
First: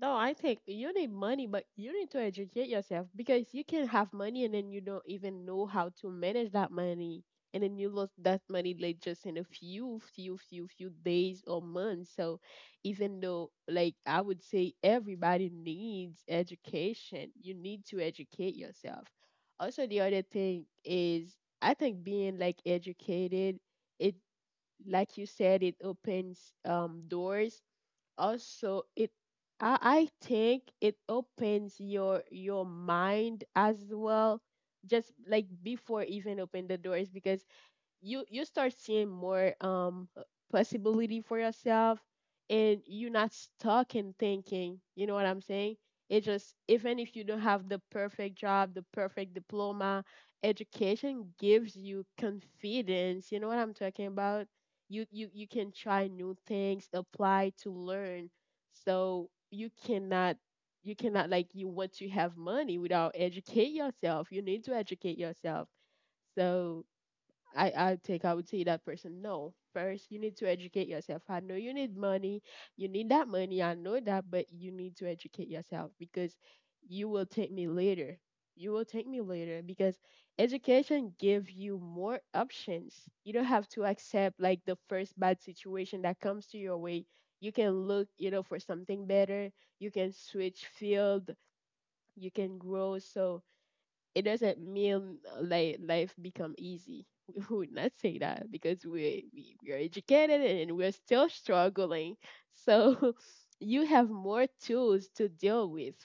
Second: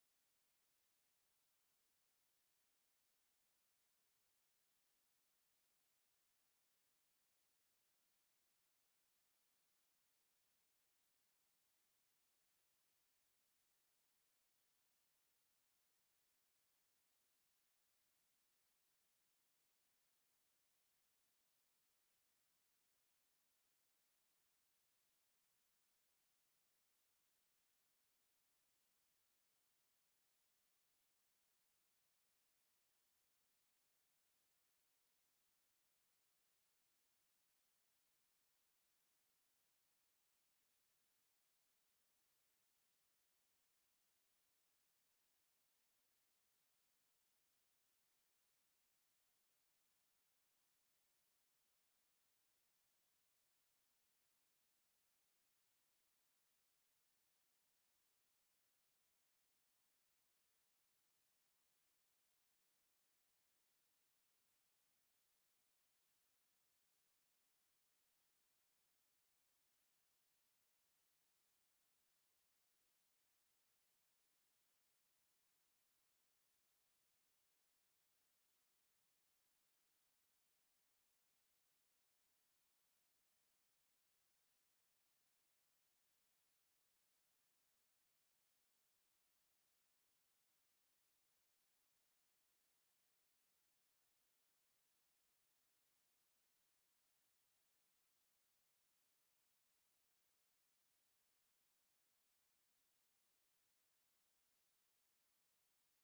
No, I think you need money, but you need to educate yourself, because you can have money and then you don't even know how to manage that money. And then you lose that money like just in a few, few, few, few days or months. So even though, like, I would say everybody needs education, you need to educate yourself. Also the other thing is, I think being, like, educated, it, like you said, it opens doors. Also it... I think it opens your mind as well, just like before even open the doors, because you start seeing more possibility for yourself, and you're not stuck in thinking, you know what I'm saying. It just... even if you don't have the perfect job, the perfect diploma, education gives you confidence. You know what I'm talking about? You can try new things, apply to learn. So you cannot... like, you want to have money without educate yourself, you need to educate yourself. So I think I would say that person, no. First, you need to educate yourself. I know you need money. You need that money. I know that, but you need to educate yourself, because you will take me later. You will take me later, because education gives you more options. You don't have to accept like the first bad situation that comes to your way. You can look, you know, for something better. You can switch field. You can grow. So it doesn't mean, like, life become easy. We would not say that, because we are educated and we're still struggling. So you have more tools to deal with.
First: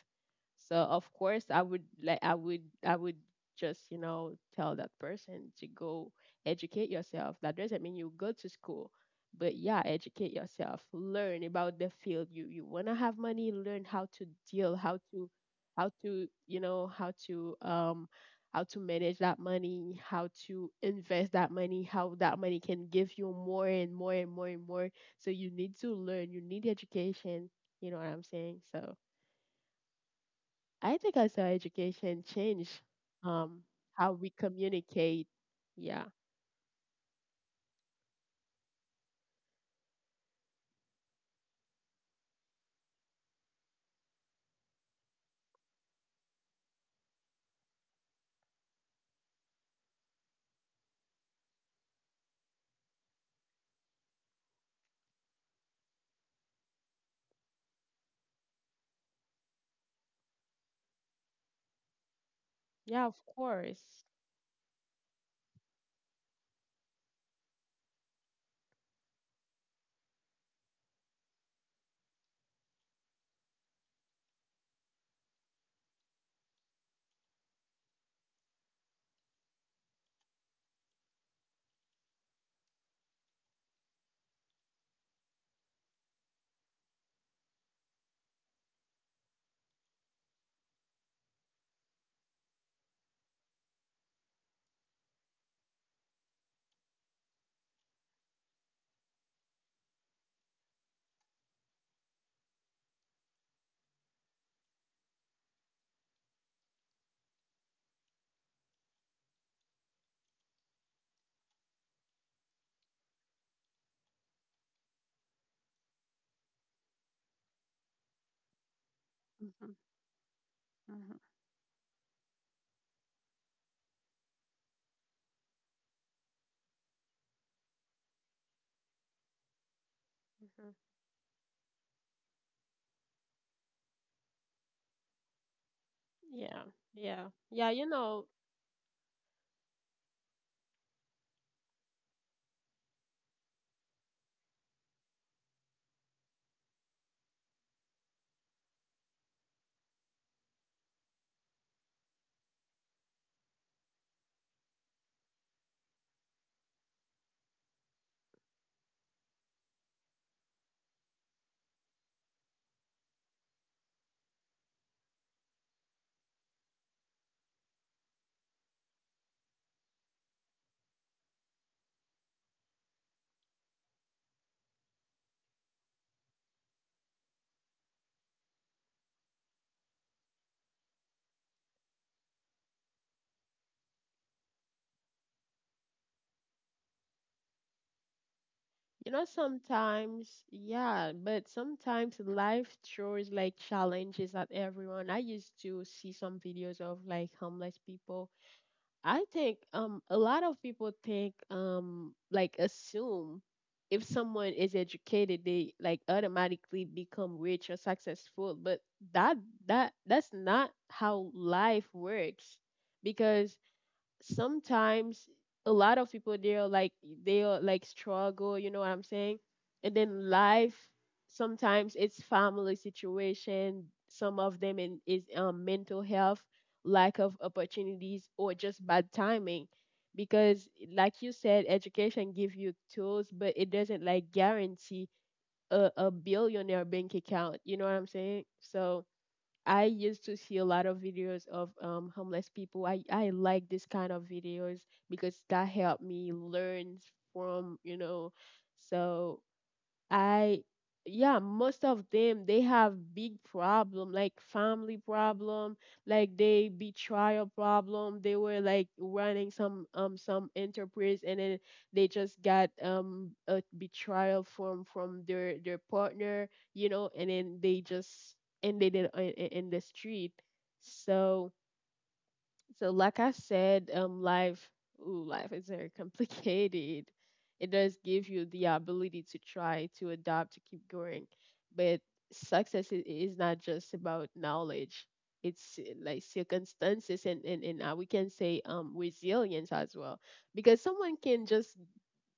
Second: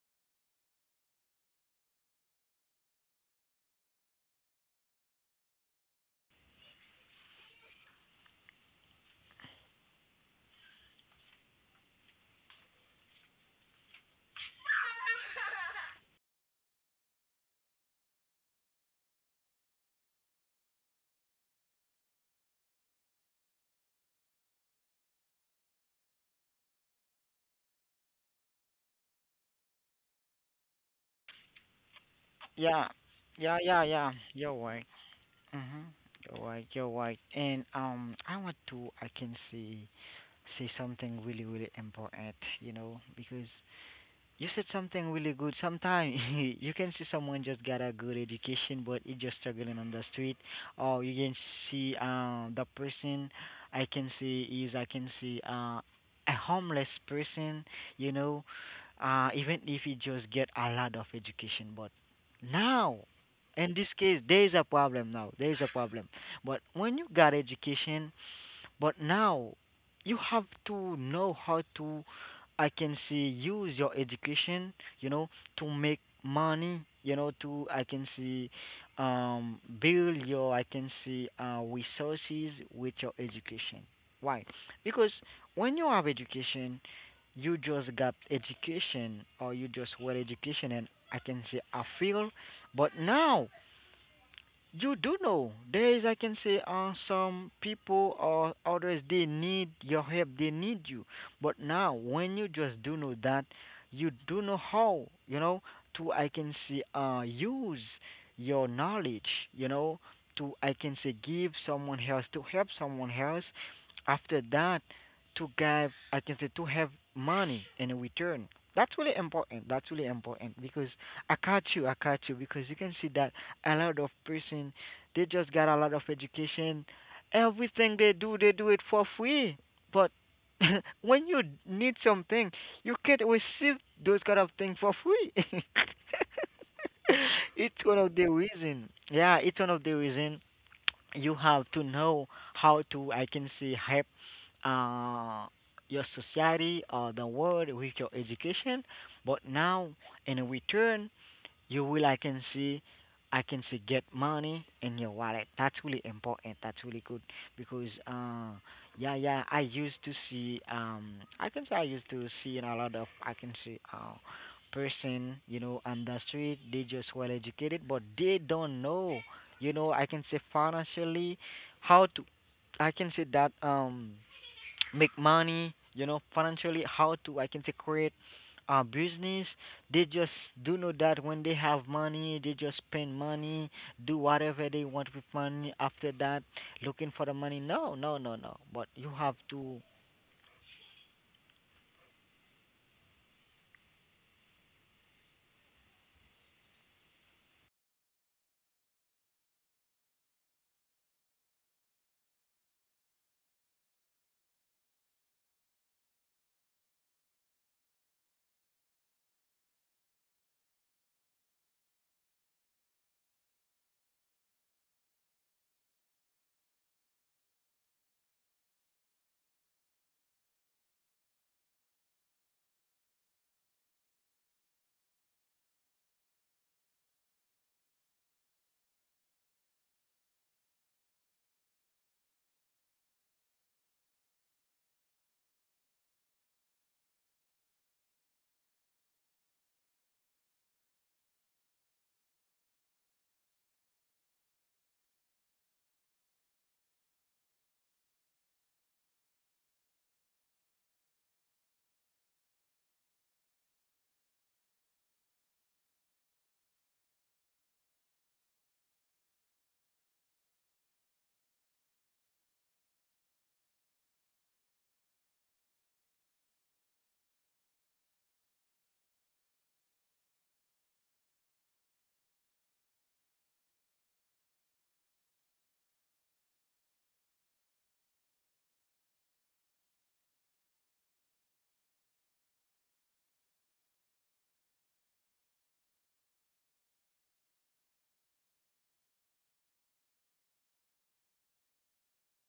So of course I would like I would just, you know, tell that person to go educate yourself. That doesn't mean you go to school, but yeah, educate yourself. Learn about the field. You wanna have money, learn how to deal, how to, you know, how to, how to manage that money, how to invest that money, how that money can give you more and more and more and more. So you need to learn, you need education, you know what I'm saying? So I think also education changed, Yeah, um, yeah, yeah, how we yeah. You're right. communicate. Mhm. Yeah, You're right. You're right. And I want to. I can say say something really really important. You know, because you said something really good. Sometimes you can see someone just got a good education, but it just struggling on the street. Or you can see the person I can see is I can see a homeless person. You know, even if he just get a lot of education, but now. yeah, of In this course. case, there is a problem now. There is a problem. But when you got education, but now you have to know how to I can see use your education, you know, to make money, you know, to I can see build your I can see resources with your education. Why? Because when you have education, you just got education or you just well education and I can say I feel, but now you do know. There is, I can say, some people or others, they need your help, they need you. But now, when you just do know that, you do know how, you know, to, I can say, use your knowledge, you know, to, I can say, give someone else, to help someone else. After that, to give, I can say, to have money in return. That's really important. Hmm. That's really important because Hmm. I catch you because you can see that a lot of person they just got a lot of education. Everything they do it for free. But Hmm. when you need something, you can't receive those kind of things for free. Yeah, yeah, yeah. It's You one of know, the reason. Yeah, it's one of the reason you have to know how to I can say help uh your society or the world with your education, but now in return you will, I can see get money in your wallet. That's really important. That's really good because, yeah, yeah, I used to see, I can say I used to see in a lot of, I can see, person, you know, on the street, they just well educated, but they don't know, you know, I can say financially how to, I can say that, make money, you know, financially, how to I can say create a business. They just do know that when they have money, they just spend money, do whatever they want with money. After that, looking for the money. No, no, no, no. But you you know. have to. Sometimes, yeah, but sometimes life throws like challenges at everyone. I used to see some videos of like homeless people. I think, a lot of people think, like, assume if someone is educated, they like automatically become rich or successful, but that that's not how life works, because sometimes a lot of people, they're like, they are like struggle, you know what I'm saying. And then life... sometimes it's family situation, some of them in, is, mental health, lack of opportunities, or just bad timing, because, like you said, education give you tools, but it doesn't like guarantee a billionaire bank account, you know what I'm saying. So I used to see a lot of videos of, homeless people. I like this kind of videos, because that helped me learn from, you know. So I... yeah, most of them they have big problem like family problem, like they betrayal problem. They were like running some enterprise, and then they just got a betrayal from their partner, you know, and then they just ended it in the street. So, so, like I said, life, ooh, life is very complicated. It does give you the ability to try, to adapt, to keep going. But success is not just about knowledge. It's, like, circumstances, and we can say, resilience as well, because someone can just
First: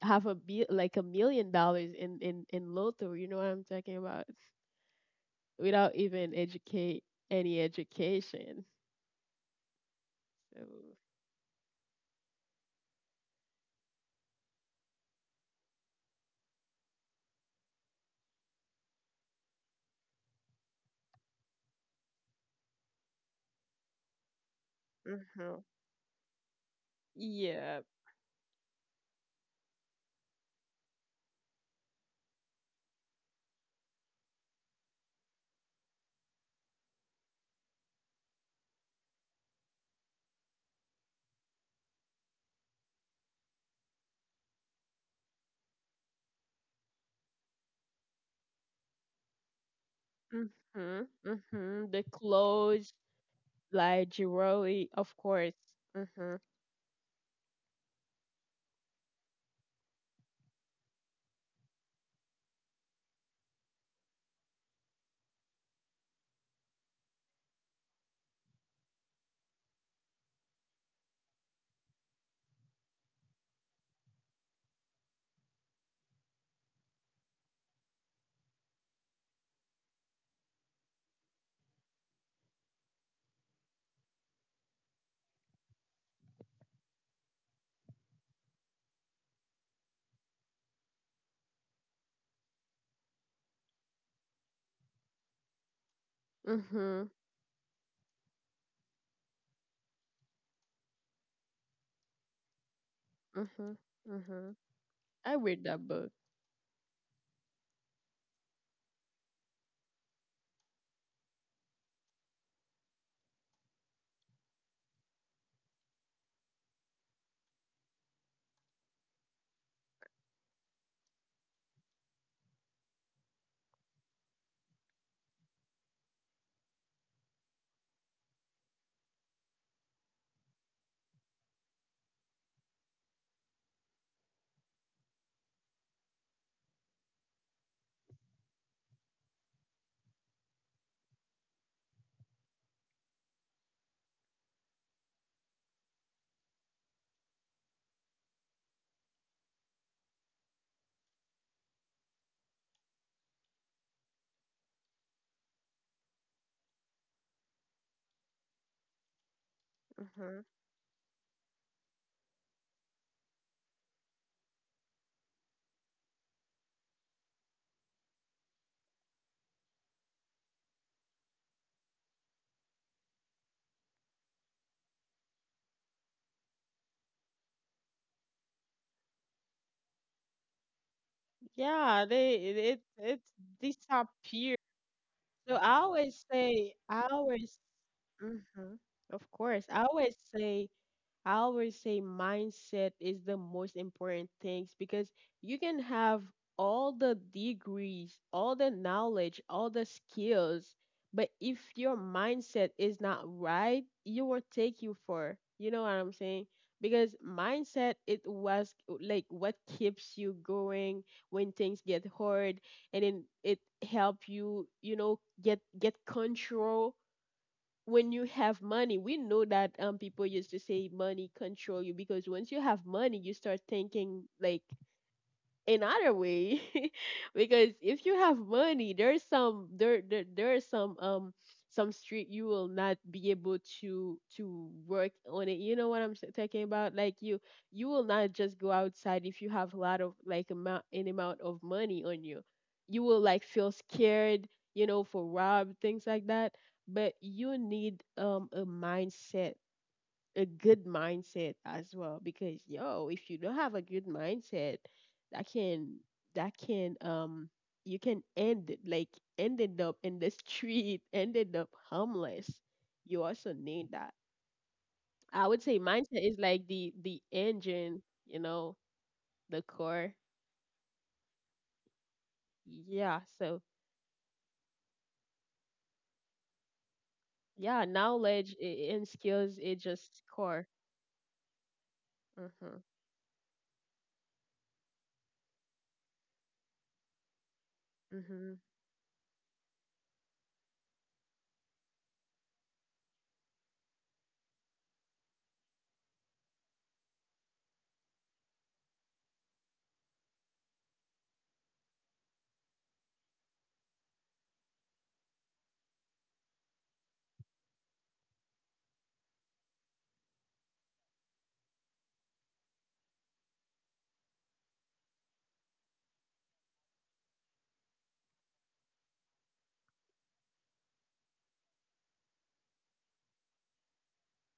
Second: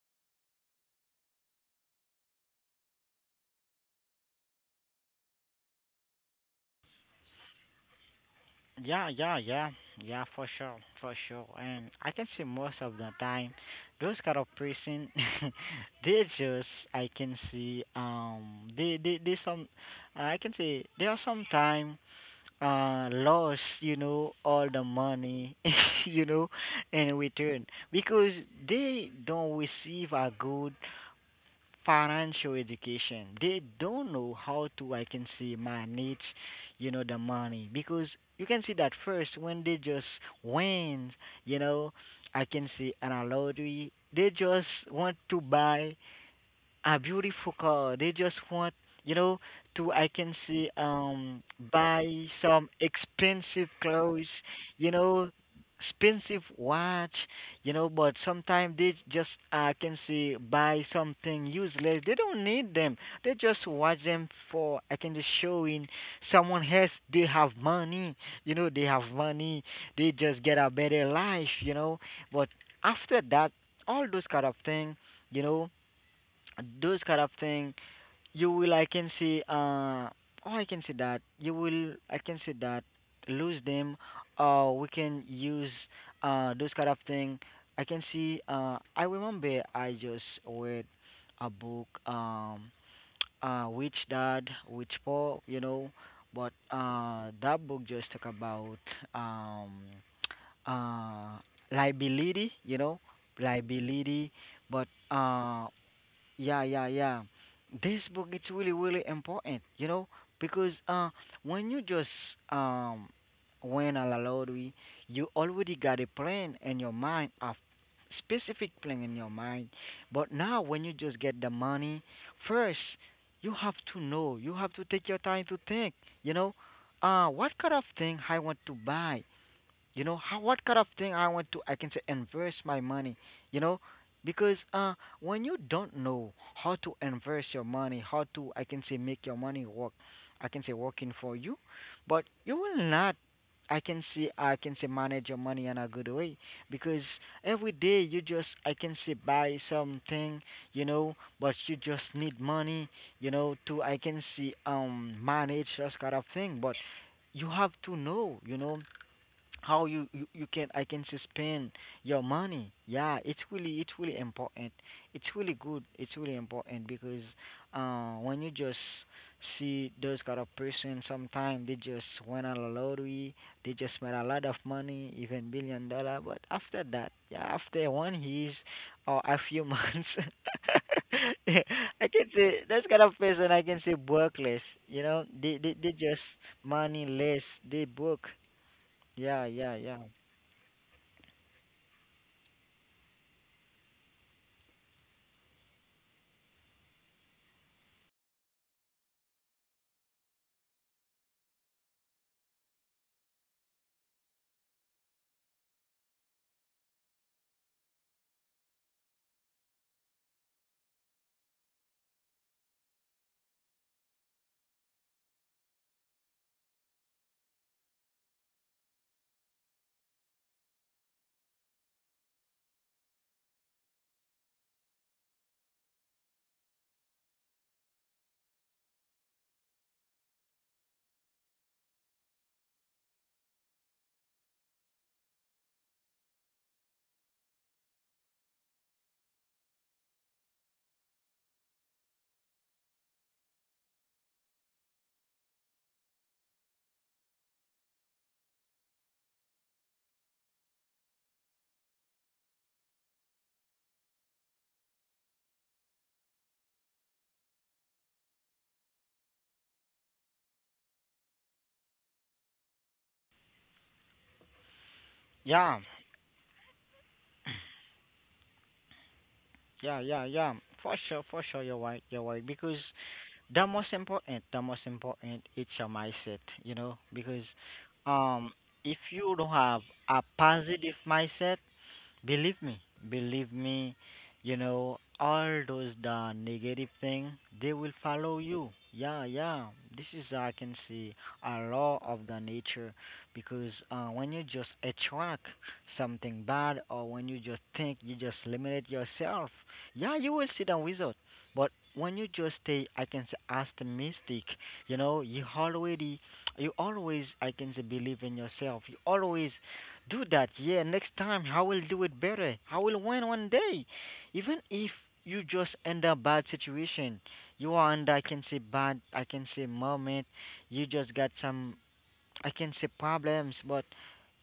have a... be like $1 million in lotto. You know what I'm talking about? Without even educate any education. Yeah, yeah, yeah, yeah, for So, sure, for sure. And I can say most of the time, those kind of person, they just I can see they some I can say there are some time lost, you know, all the money uh-huh. you know in return Yeah. because they don't receive a good financial education. They don't know how to I can say manage, you know, the money because you can see that first when they just win, you know, I can say an a lottery, they just want to buy a beautiful car. They just want, you know, to I can Mhm, see mhm. The buy some clothes, expensive like clothes, jewelry, you of know, course. Mhm, expensive watch, you know, but sometimes they just I can see buy something useless. They don't need them. They just watch them for I can just showing someone else they have money, you know, they have money, they just get a better life, you know. But after that all those kind of thing, you know, those kind of thing you will I can see oh I can see that you will I can see that lose them. We can use those kind of thing. I can see I remember I just read a book, which dad which poor, you know, but mhm, that book just talk about um uh liability, you know, mhm, liability. mhm. But I read that book. yeah, yeah, yeah. This book it's really really important, you know, because when you just um win a lottery, you already got a plan in your mind, a specific plan in your mind. But now when you just get the money, first you have to know, you have to take your time to think, you know, what kind of thing I want to buy, you know. How, what kind of thing I want to, I can say, invest my money, you know. Because when you don't know how to invest your money, how to, I can say, make your money work, I can say working for you, but you will not, I can say manage your money in a good way. Because every day you just, I can say, buy something, you know, but you just need money, you know, to I can see manage that kind of thing. But you have to know, you know, how you, you Mhm. can I can spend your money. Yeah, it's really, it's really important. It's really good. It's really important because when you just see those kind of person, sometimes they just win a lottery, they just made a lot of money, even billion dollar. But after that, yeah, after 1 years or a few months, I Yeah, can they say it that's it kind of it person, I can say, workless. disappeared. You know, they So they I they just always say, money I less, always... they broke. Mhm. Of Yeah, course, yeah, I yeah. always say... mindset is the most important things, because you can have all the degrees, all the knowledge, all the skills, but if your mindset is not right, it will take you for. You know what I'm saying? Because mindset, it was like what keeps you going when things get hard, and then it help you, you know, get control. When you have money, we know that, people used to say money control you, because once you have money, you start thinking like another way. Because if you have money, there's some... there are some, some street you will not be able to work on it, you know what talking about, like, you will not just go outside if you have a lot of, like, amount, an amount of money on you, you will like feel scared, you know, for rob, things like that. But you need, a mindset, a good mindset as well, because yo, if you don't have a good mindset, that can... that can um you can end it like... ended up in the street, ended up homeless. You also need that. I would Yeah, say mindset is like the engine, you know, the yeah, core. yeah, yeah. For sure, you're right, you're right. Because Yeah, so... the most important, it's your mindset, you know. Because yeah, knowledge um, and if skills, you don't it have just a core. positive mindset, believe Mhm. me, believe me, you know, all those the negative thing, they will follow Mhm. you. Yeah, yeah. This is, I can see, a law of the nature because when you just attract something bad or when you just think, you just limit yourself, yeah, you will see the result. But when you just stay, I can say, optimistic, you know, you already, you always, I can say, believe in yourself. You always do that. Yeah, next time I will do it better. I will win one day. Even if you just end a bad situation, you are under, I can say, bad, I can say, moment. You just got some, I can say, problems, but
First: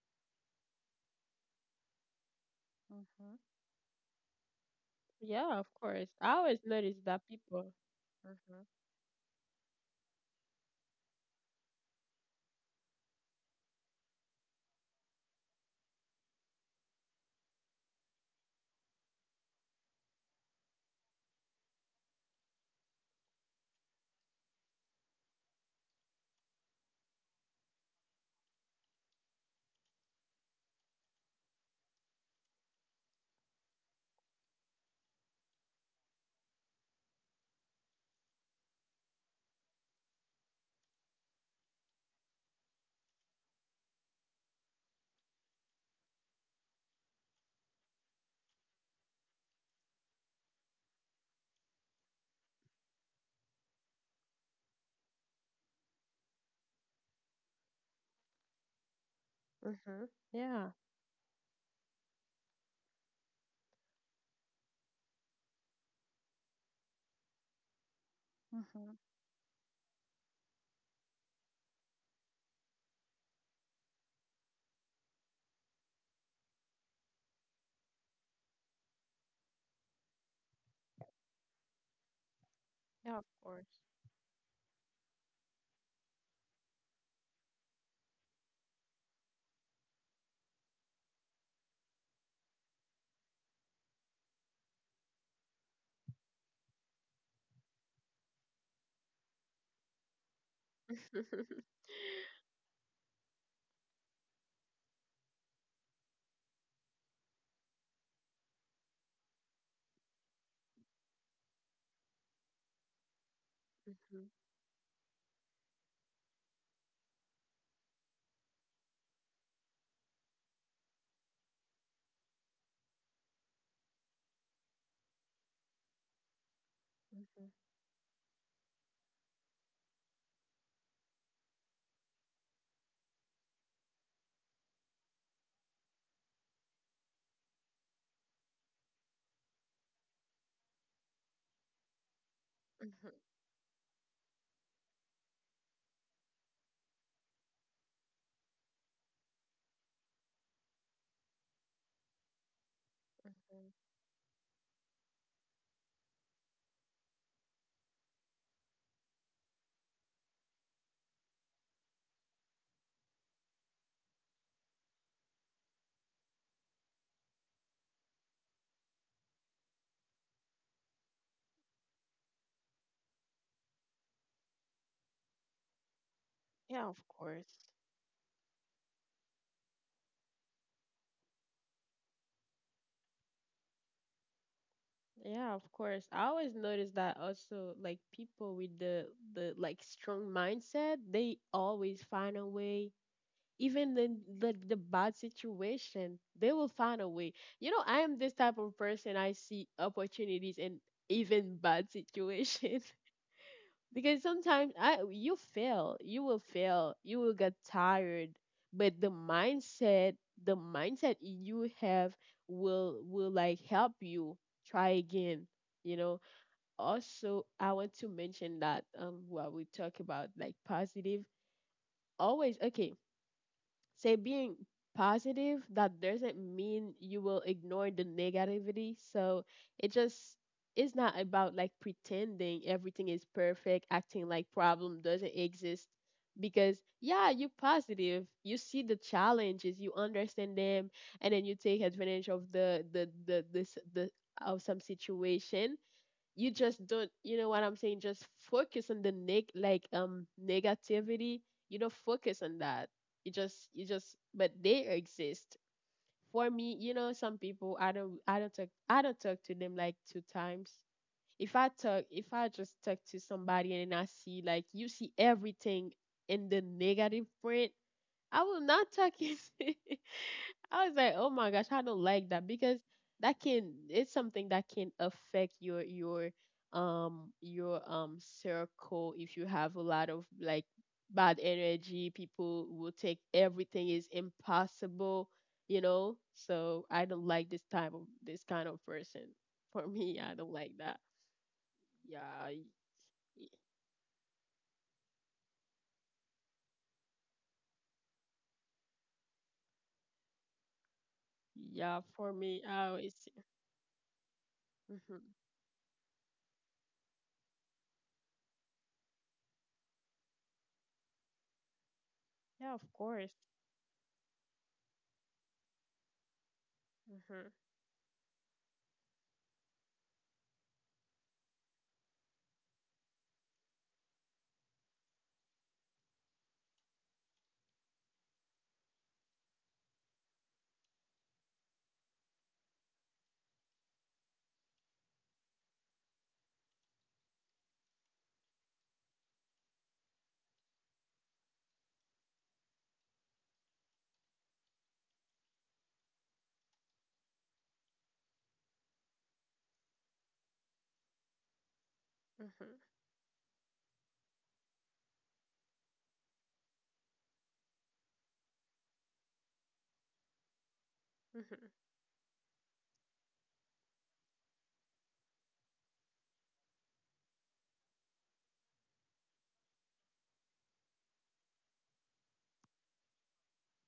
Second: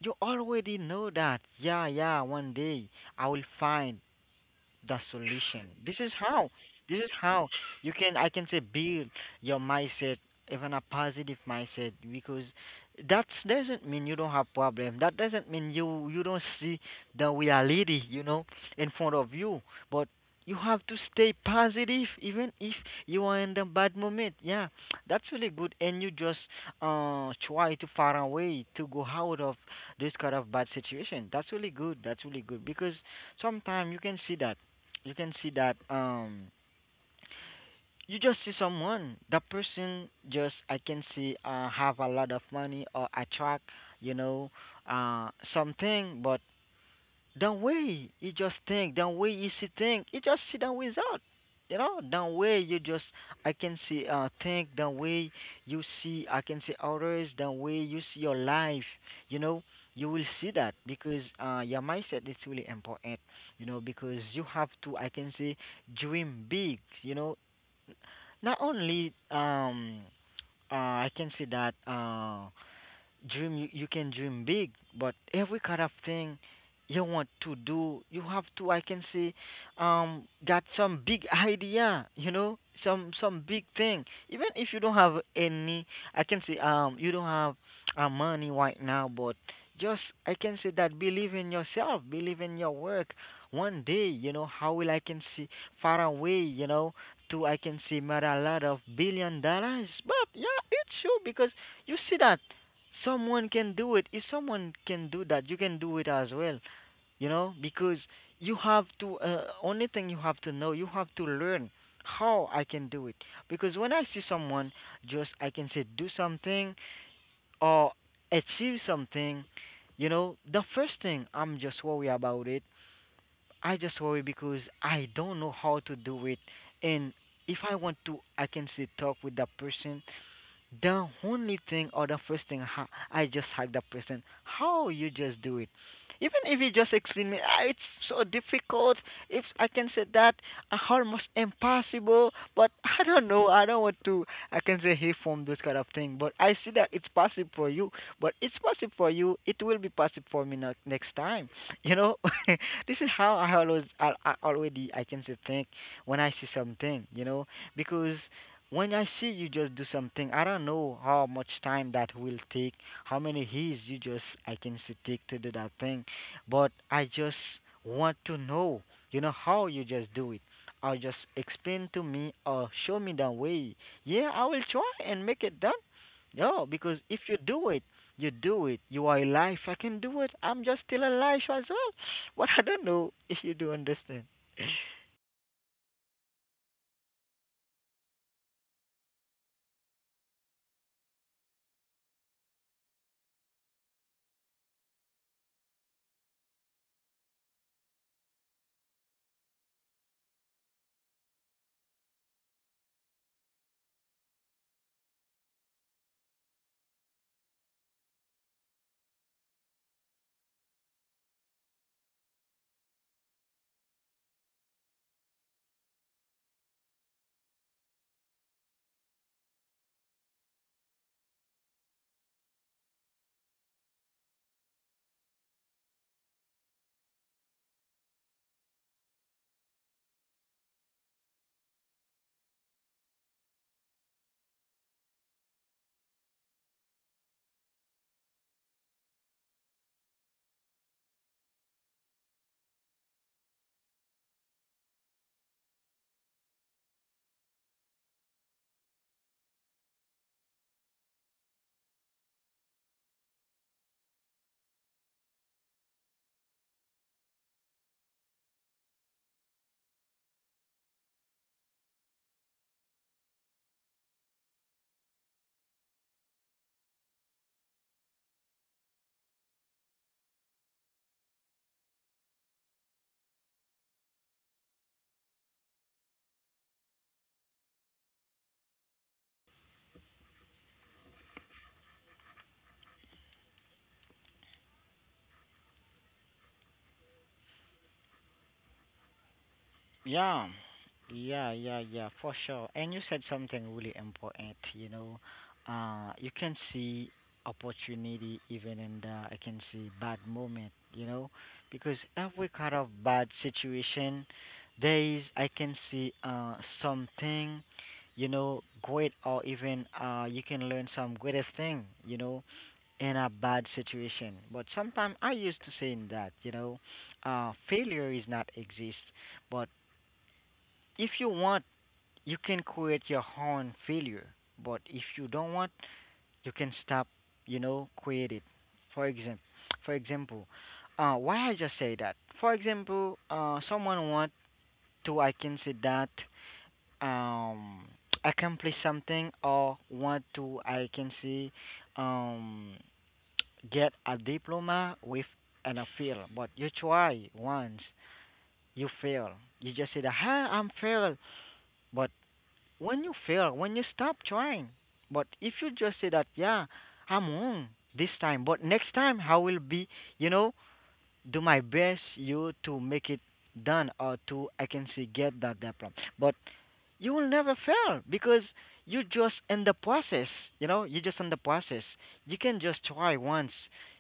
you already know that. Yeah, yeah, one day I Mm-hmm. will find the Yeah, of solution. This is course. I how. always This notice is that how people... you can, I can say, Mm-hmm. build your mindset, even a positive mindset, because that doesn't mean you don't have problem. That doesn't mean you don't see the reality, you know, in front of you. But you have to stay positive even if you are in the bad moment. Yeah, that's really good. And you just try to find a way to go out of this kind of bad situation. That's really good. That's really good because sometimes you can see that, you can see that you just see someone, that person just, I can see, have a lot of money or attract, you know, something. But the way you just think, the way you see things, you just see the result. You know, the way you just, I can see, think, the way you see, I can see, others, the way you see your life, you know, you Mm-hmm. will see that Yeah. because your mindset is really important, you know, because you have to, I can say, dream big, you know, not Mm-hmm. only, uh, I can say that, dream, you can dream big, but every kind of thing you want to do, you have to, I can say, got some big idea, you know, some Yeah, of some big course. thing, even if you don't have any, I can say, you don't have money right now, but just, I can say, that believe in yourself, believe in your work. One day, you know, how will, I can see, far away, you know, to, I can see, matter a lot of billion dollars. But yeah, it's true because you see that someone can do it. If someone can do that, you can do it as well, you know, because you have to, only thing you have to know, you have to learn how I can do it. Because when I see Mm-hmm. someone just, I can say, do something or achieve something, you know, the first thing I'm just worried about it, I just worry because I don't know how to do it. And if Mm-hmm. I want to, I can say, talk with that person, the only thing or the first thing, I just hug the person. How you just do it? Even if you just explain me, "Ah, it's so difficult. If I can say that, ah, almost impossible. But I don't Mm-hmm. know. I don't want to. I can say he form those kind of thing. But I see that it's possible for you. But it's possible for you. It will be possible for me not next time. You know," this is how I Mm-hmm. always I already, I can say, think when I see something. You know, because when I see you just do something, I don't know how much time that will take, how many years you just, I can see, take to do that thing, but I just want to know, you know, how you just do it. Or just explain to me or show me the way. Yeah, I will try and make it done. No, because Yeah, of if you do it, course. you do it. You are alive. I can do it. I'm just still alive as well. But I don't know if you do understand. Yeah, of course. I always notice that also, like, people with the like strong mindset, they always find a way. Even the bad situation, they will find a way. You know, I am this type of person. I see opportunities in even bad situation. Because sometimes I... you fail, you will get tired, but the mindset you have will like help you try again. You know. Also, I want to mention that, what we talk about like positive, always okay, say being positive, that doesn't mean you will ignore the negativity. So it just... it's not about like pretending everything is perfect, acting like problem doesn't exist, because yeah, you positive, you see the challenges, you understand them, and then you take advantage of the this the of some situation. You just don't, you know what I'm saying, just focus on the neg like, negativity. You don't focus on that. You just but they exist. For me, you know, some people, I don't talk to them like two times. If I just talk to somebody and I see, like, you see everything in the negative print, I will not talk. It... I was like, oh my gosh, I don't like that, because that can... it's something that can affect your circle. If you have a lot of like bad energy, people will take everything is impossible, you know. So I don't like this type of... this kind of person. For me, Yeah, I don't like that. yeah, yeah, yeah, for Yeah, sure. y- And you said y- something really important, you know. You can see opportunity even in the, I can see, bad moment, you know, because yeah. For every kind me, of I bad always... situation, there is, Hmm. I can see, something, you know, great or even, you can learn some greatest thing, you know, Yeah, of in a course. bad situation. But sometimes I used to saying that, you know, Hmm. Hmm. failure is not exist, but if you want, you can create your own failure, but if you don't want, you can stop, you know, create it. For example, for example, why I just say that? For example, someone want to, I can say that, um, accomplish something or want to, I can say, um, get a diploma with an appeal, but you try once, you fail. You just say that, huh, I'm failed, but when Hmm. you fail, when you stop trying. But if you just say that, yeah, I'm wrong this time, but next time I will be, you know, do my Hmm. best you to make it done or to, I can see, get that diploma. But you will never fail because you just in the process, you know, you just in the process. You can just try once,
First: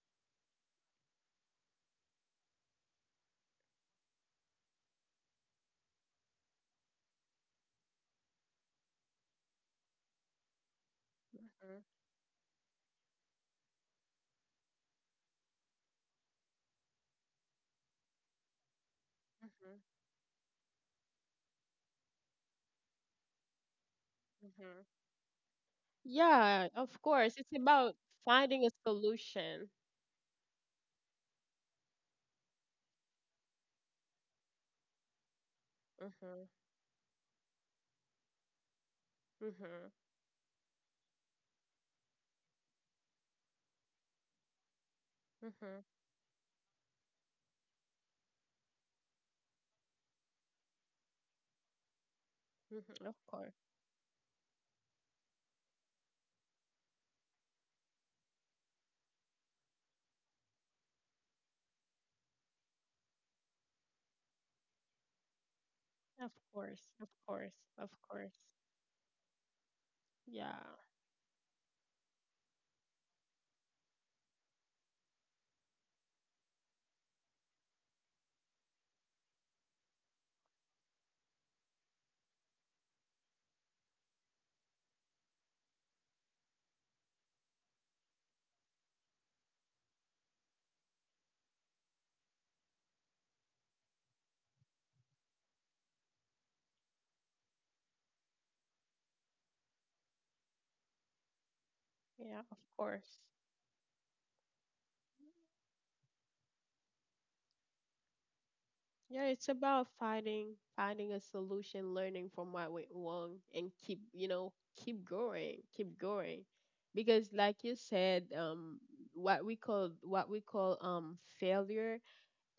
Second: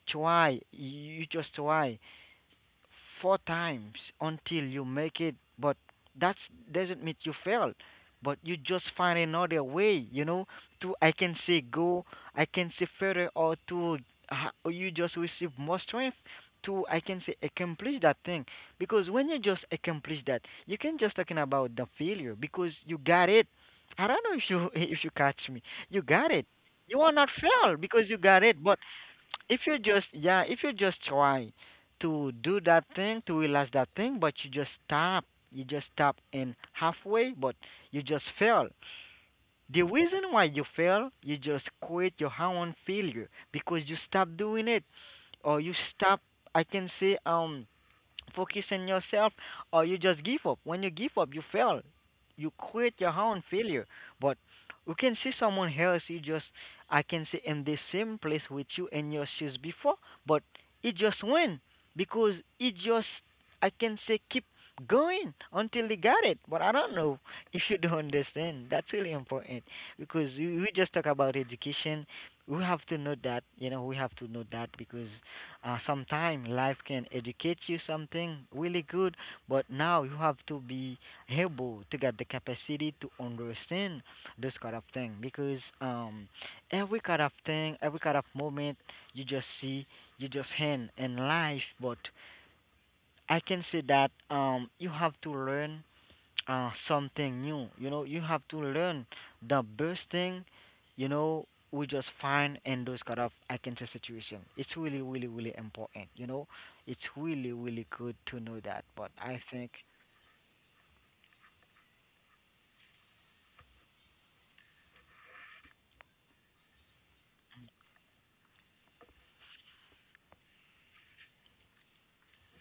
try, you just try four times until you make it, but that doesn't mean you failed. But you just find another way, you know, to, I can say, go, I can say, further, or to or you just receive more strength to, I can say, accomplish that thing. Because when you just Hmm. accomplish that, you can just talking about the failure because you got it. I don't know if you Hmm. if you catch me, you got it. Yeah, You of are not course. It's failed about because you got it, finding a but if solution. you just, yeah, if you just try to do that thing to realize that thing, but you just stop, you just stop Mhm. in halfway, but you just fail. The Mhm. reason why you fail, you just quit your own failure because you stop doing it or you Mhm. stop, I can say, focus on yourself, or you just give up. When you give up, you fail. You Mhm. quit your Of own course. failure. But you can see someone else, you just, I can say, in the same place with you, in your shoes before, but it just went because it just, I can say, keep going until they got Of it. But I course. don't Of know course. if you Of don't course. understand. That's really important because Yeah. we just talk about education. We have to know that, you know, we have to know that because sometime life can educate you something really good, but now you have to be able to get the capacity to understand this kind of thing because every kind of thing, every kind of moment you just see, you just hand in life. But I can say that, you have to learn something new. You know, you have to learn the best thing, you know, we just Yeah, find of in those kind course. of, I can say, situation. It's really, really, really important, you know. It's really, really good to know that. But Yeah, I it's think, about finding a solution, learning from what went wrong, and keep, you know, keep going, keep going. Because, like you said, what we call, failure,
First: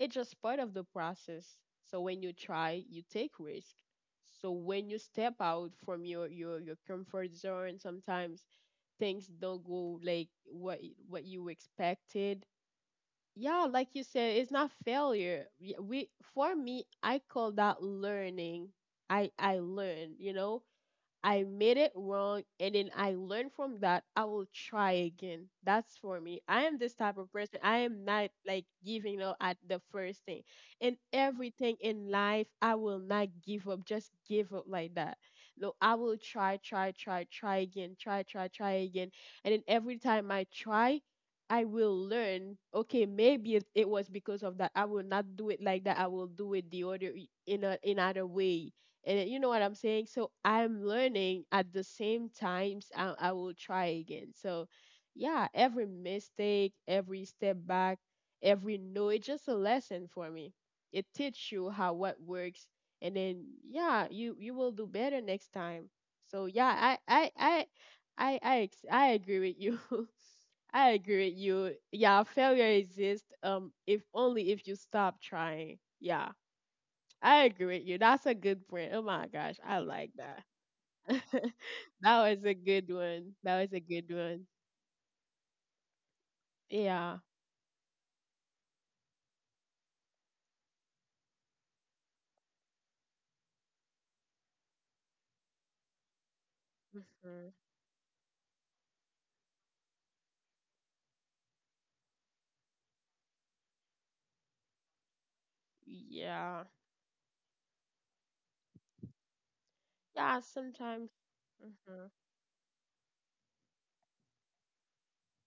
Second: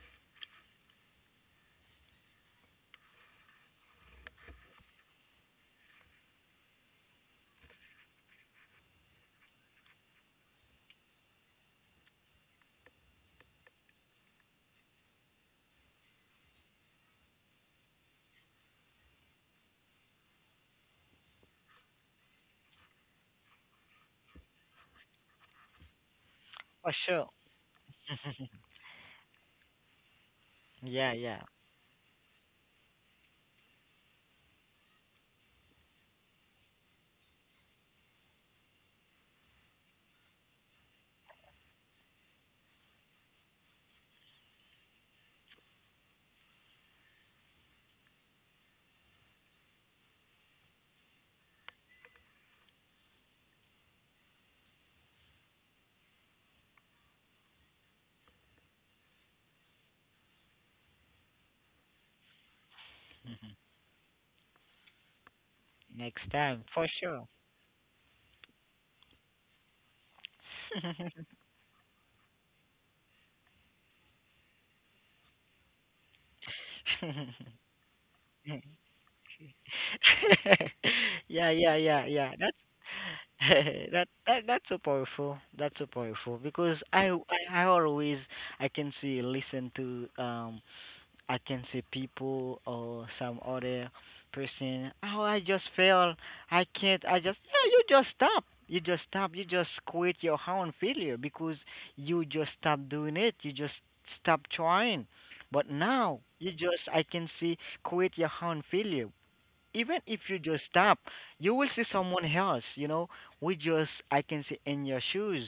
it's just part of the process. So when you try, you take risk. So when you step out from your comfort zone, sometimes things don't go like what what you expected. Yeah, like you said, it's not failure. We... for me, I call that learning. I learn, you know, I made it wrong, and then I learn from that, I will try again. That's for me. I am this for type sure. of person. I am not like giving up at the first thing. And Yeah, yeah. everything in life, I will not give up, just give up like that. No, I will try, try, try, try again, try, try, try again. And then every time I try, I will learn, okay, maybe it was because of that. I will not do it like that. I will do it the other, in other way, and you know what I'm saying. So I'm learning at the same times. I will try again. So yeah, every mistake, every step back, every no, it's just a lesson for me. It teaches you how, what works, and then yeah, you will do better next time. Next So time, yeah, for sure. I agree with you. I agree with you. Yeah, failure exists. If only if you stop trying. Yeah. I agree with you. That's a good point. Oh my gosh, I like that. Yeah, yeah, yeah, That yeah. was a That's good one. That was a that good that one. that's so powerful. That's so powerful because I Yeah. I, I always I can see listen to I can see people or some other person. Oh, I just fail. I can't. I just Hmm. yeah. You just stop. You just stop. You just quit your own failure because you just stop doing it. You just stop trying. But now Yeah. you just I can see quit your own failure even if you Yeah. just stop, Sometimes. you will see Mhm, someone else. We just I can see in your shoes,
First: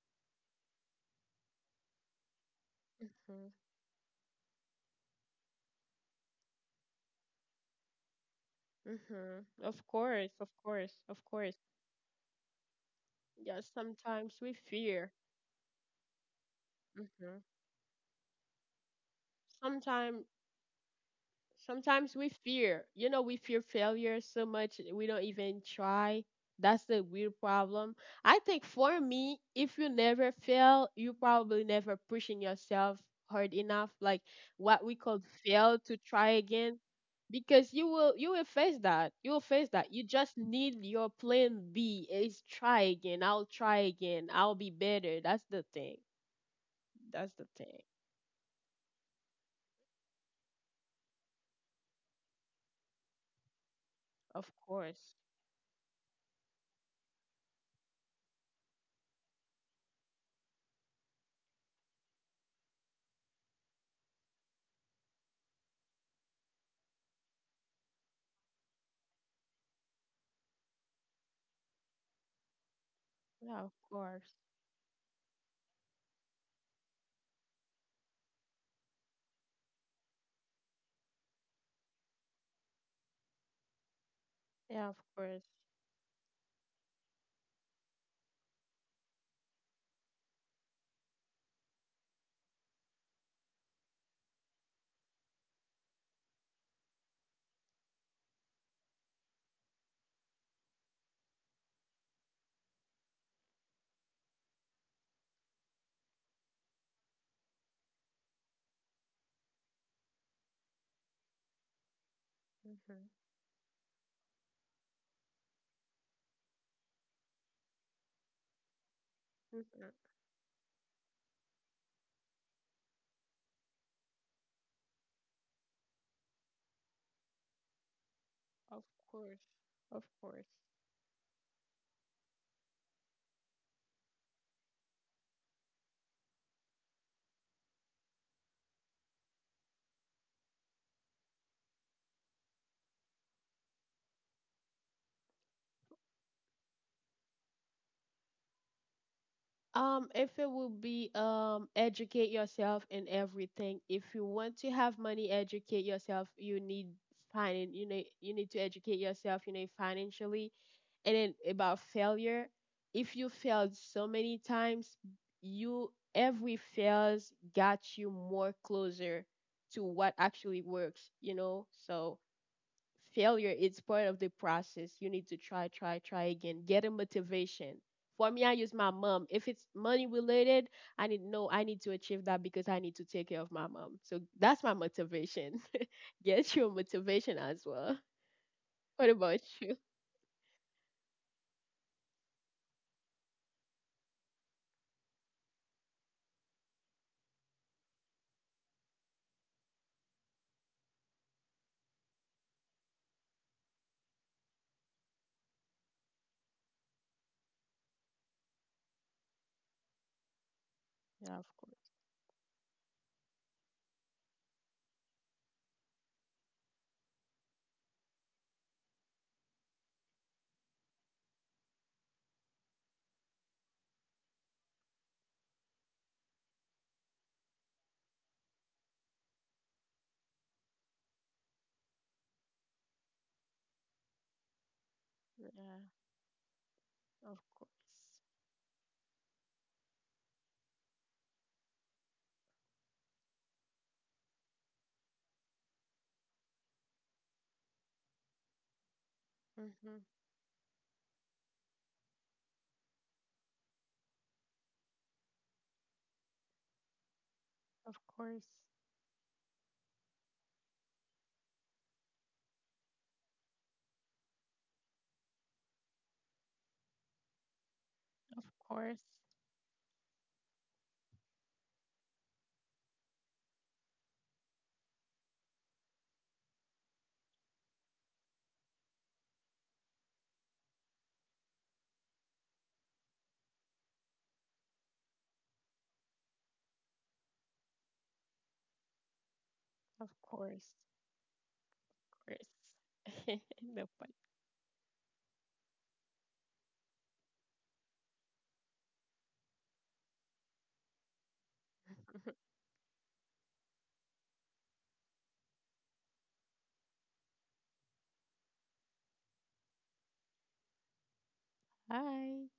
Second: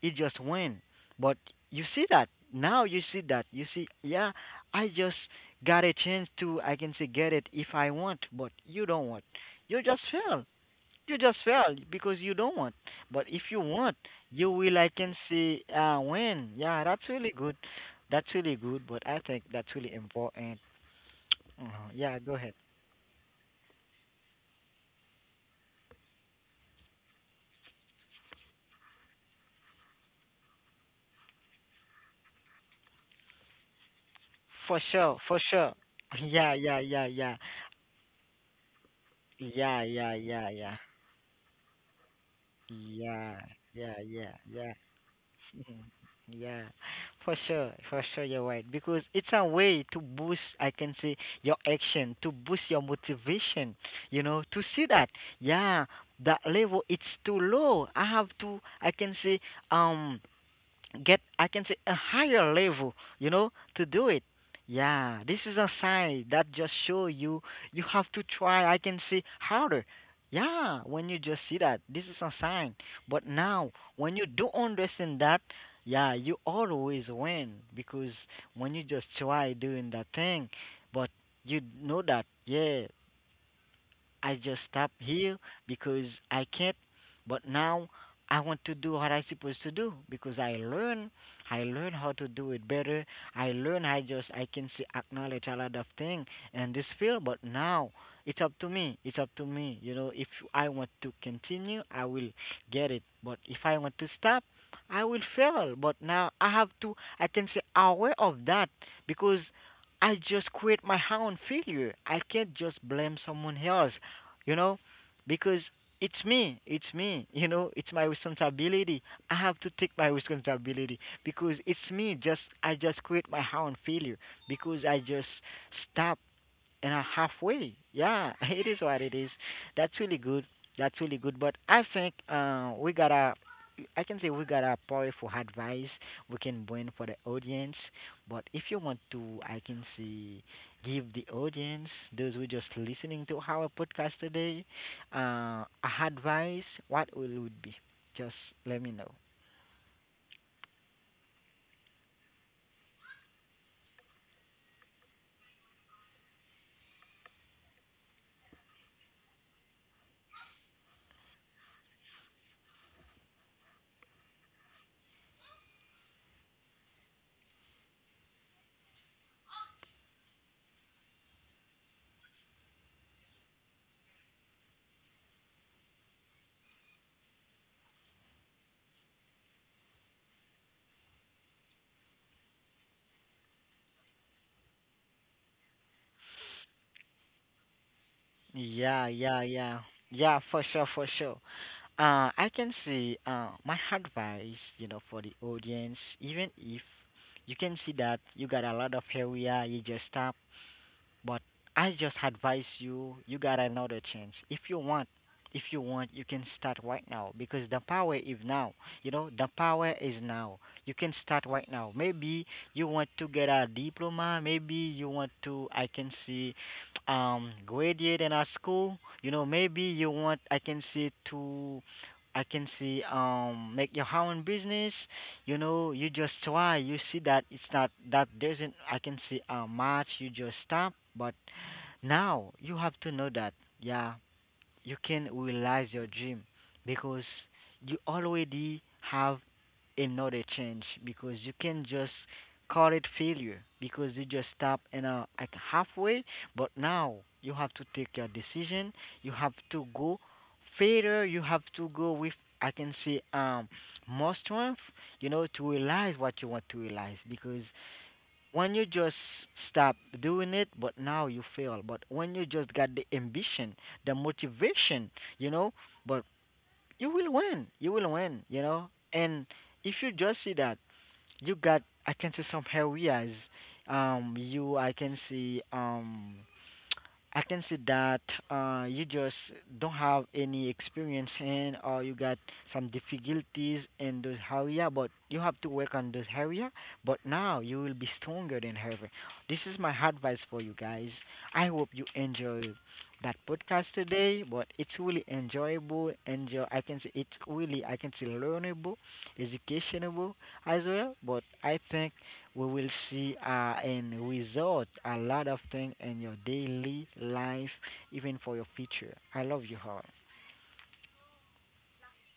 you just win. But you see that now, you see that mhm, you see, yeah, I just got a chance to I can say get it if I want, but you don't want. mhm. You Of just course, fail. of course, You of just course. fail because you don't want. But if Yeah, you want, sometimes you we will I fear. can see win. Yeah, that's really Hmm. good. That's really good. But I think that's really Sometimes important. Sometimes Yeah, we go ahead. fear, you know, we fear failure so much, we don't even try. That's the weird problem. I think for me, if you never fail, you probably never pushing yourself hard enough. Like, what For we call sure, for fail sure. to try Yeah, again, yeah, yeah, yeah. because you will face that, you will face that. Yeah, You yeah, just yeah, need yeah. your plan B is try again, I'll Yeah, try yeah, again, I'll yeah, be yeah. better. That's the thing. Mhm. Yeah, That's the thing. For sure, you're right. Because it's a way to boost, I can say, your action, to boost your motivation, you Of know, to see course. that, yeah, that level, it's too low. I have to, I can say, um, get I can say a higher level, you know, to do it. Yeah, this is a sign that just show you you have to try. I can say harder. Yeah, when you just see that, this is a sign. But Yeah, now, of when you course. do understand that, yeah, you always win because when you just try doing that thing, but you know that, yeah, I just stop Yeah, of here course. because I can't. But now I want to do what I supposed to do because I learn. I learn how to do it better. I learn. I just I can see acknowledge a lot of things in this field. But now it's up to me. It's up to me. You know, if I want to continue, I will get it. But if I want to stop, I will fail. But now I have to. I can say aware of that because I just create my own failure. I can't just Mm-hmm. blame someone else, you know, because it's me, you know, it's my responsibility. I have to take Mhm. my responsibility because it's me. Just I just create my own failure because I just stop and a halfway. Yeah, it is Of what it is. course. That's Of really good. course. That's really good. But I think we got a, I can say we got a powerful advice we can bring for the audience. But if you want to, I can say, give the audience, those who just listening to our podcast today, a advice. What will it be? Just let me know. If it will be, educate yourself in everything. If you want to have money, educate yourself. You need finding... you need to educate yourself, you know, financially. And then about failure. If you failed so many times, you... every fails got you more closer to what actually works, you know. So failure, it's part of the process. You need to try, try, try again, get a motivation. For me, I use my mom. If it's money related, I need, no, I need to achieve that, because I need to take care of my mom, so that's my motivation. Get your motivation as well. What Yeah, about yeah, you? yeah. Yeah, for sure, for sure. I can see my advice, you know, for the audience, even if you can see that you got a lot of area, you just stop but I just advise you, you got another chance. If you want, you can start right now because the power is now. You know, the power is now. You can Yeah, of start right course. now. Maybe you want to get a diploma. Maybe you want to, I can see, graduate in a school. You know, maybe you want, I can see, to, I can see, make your own business. You know, you just try, you see that it's not that doesn't I can see how much you just stop but now you have to know that, yeah, you can Yeah, realize your dream because of course. you already have another change because you can just call it failure because you just stop in a, at halfway but now you have to take your decision, you have to Hmm. go further, you have to go with I can say more strength, you know, to realize what you want to realize because Of course. when you just stop doing it but now you fail but when you just got the ambition, the motivation, you know, but you will win, you will win, Of you know, course. and if you just see that you got I can see some areas. You I can see that you just don't have any experience in, or you got some difficulties in those area, but you have to work on those area. But now you will be stronger than ever. This is my Of course. Of advice for course. you guys. I hope you enjoy that Mhm. podcast Nobody. today, but it's really enjoyable. Enjoy. I can say it's really I can say learnable, educationable, as well. But I think we will see in result a lot of things in your daily life, even for your future. I love you all. Hi.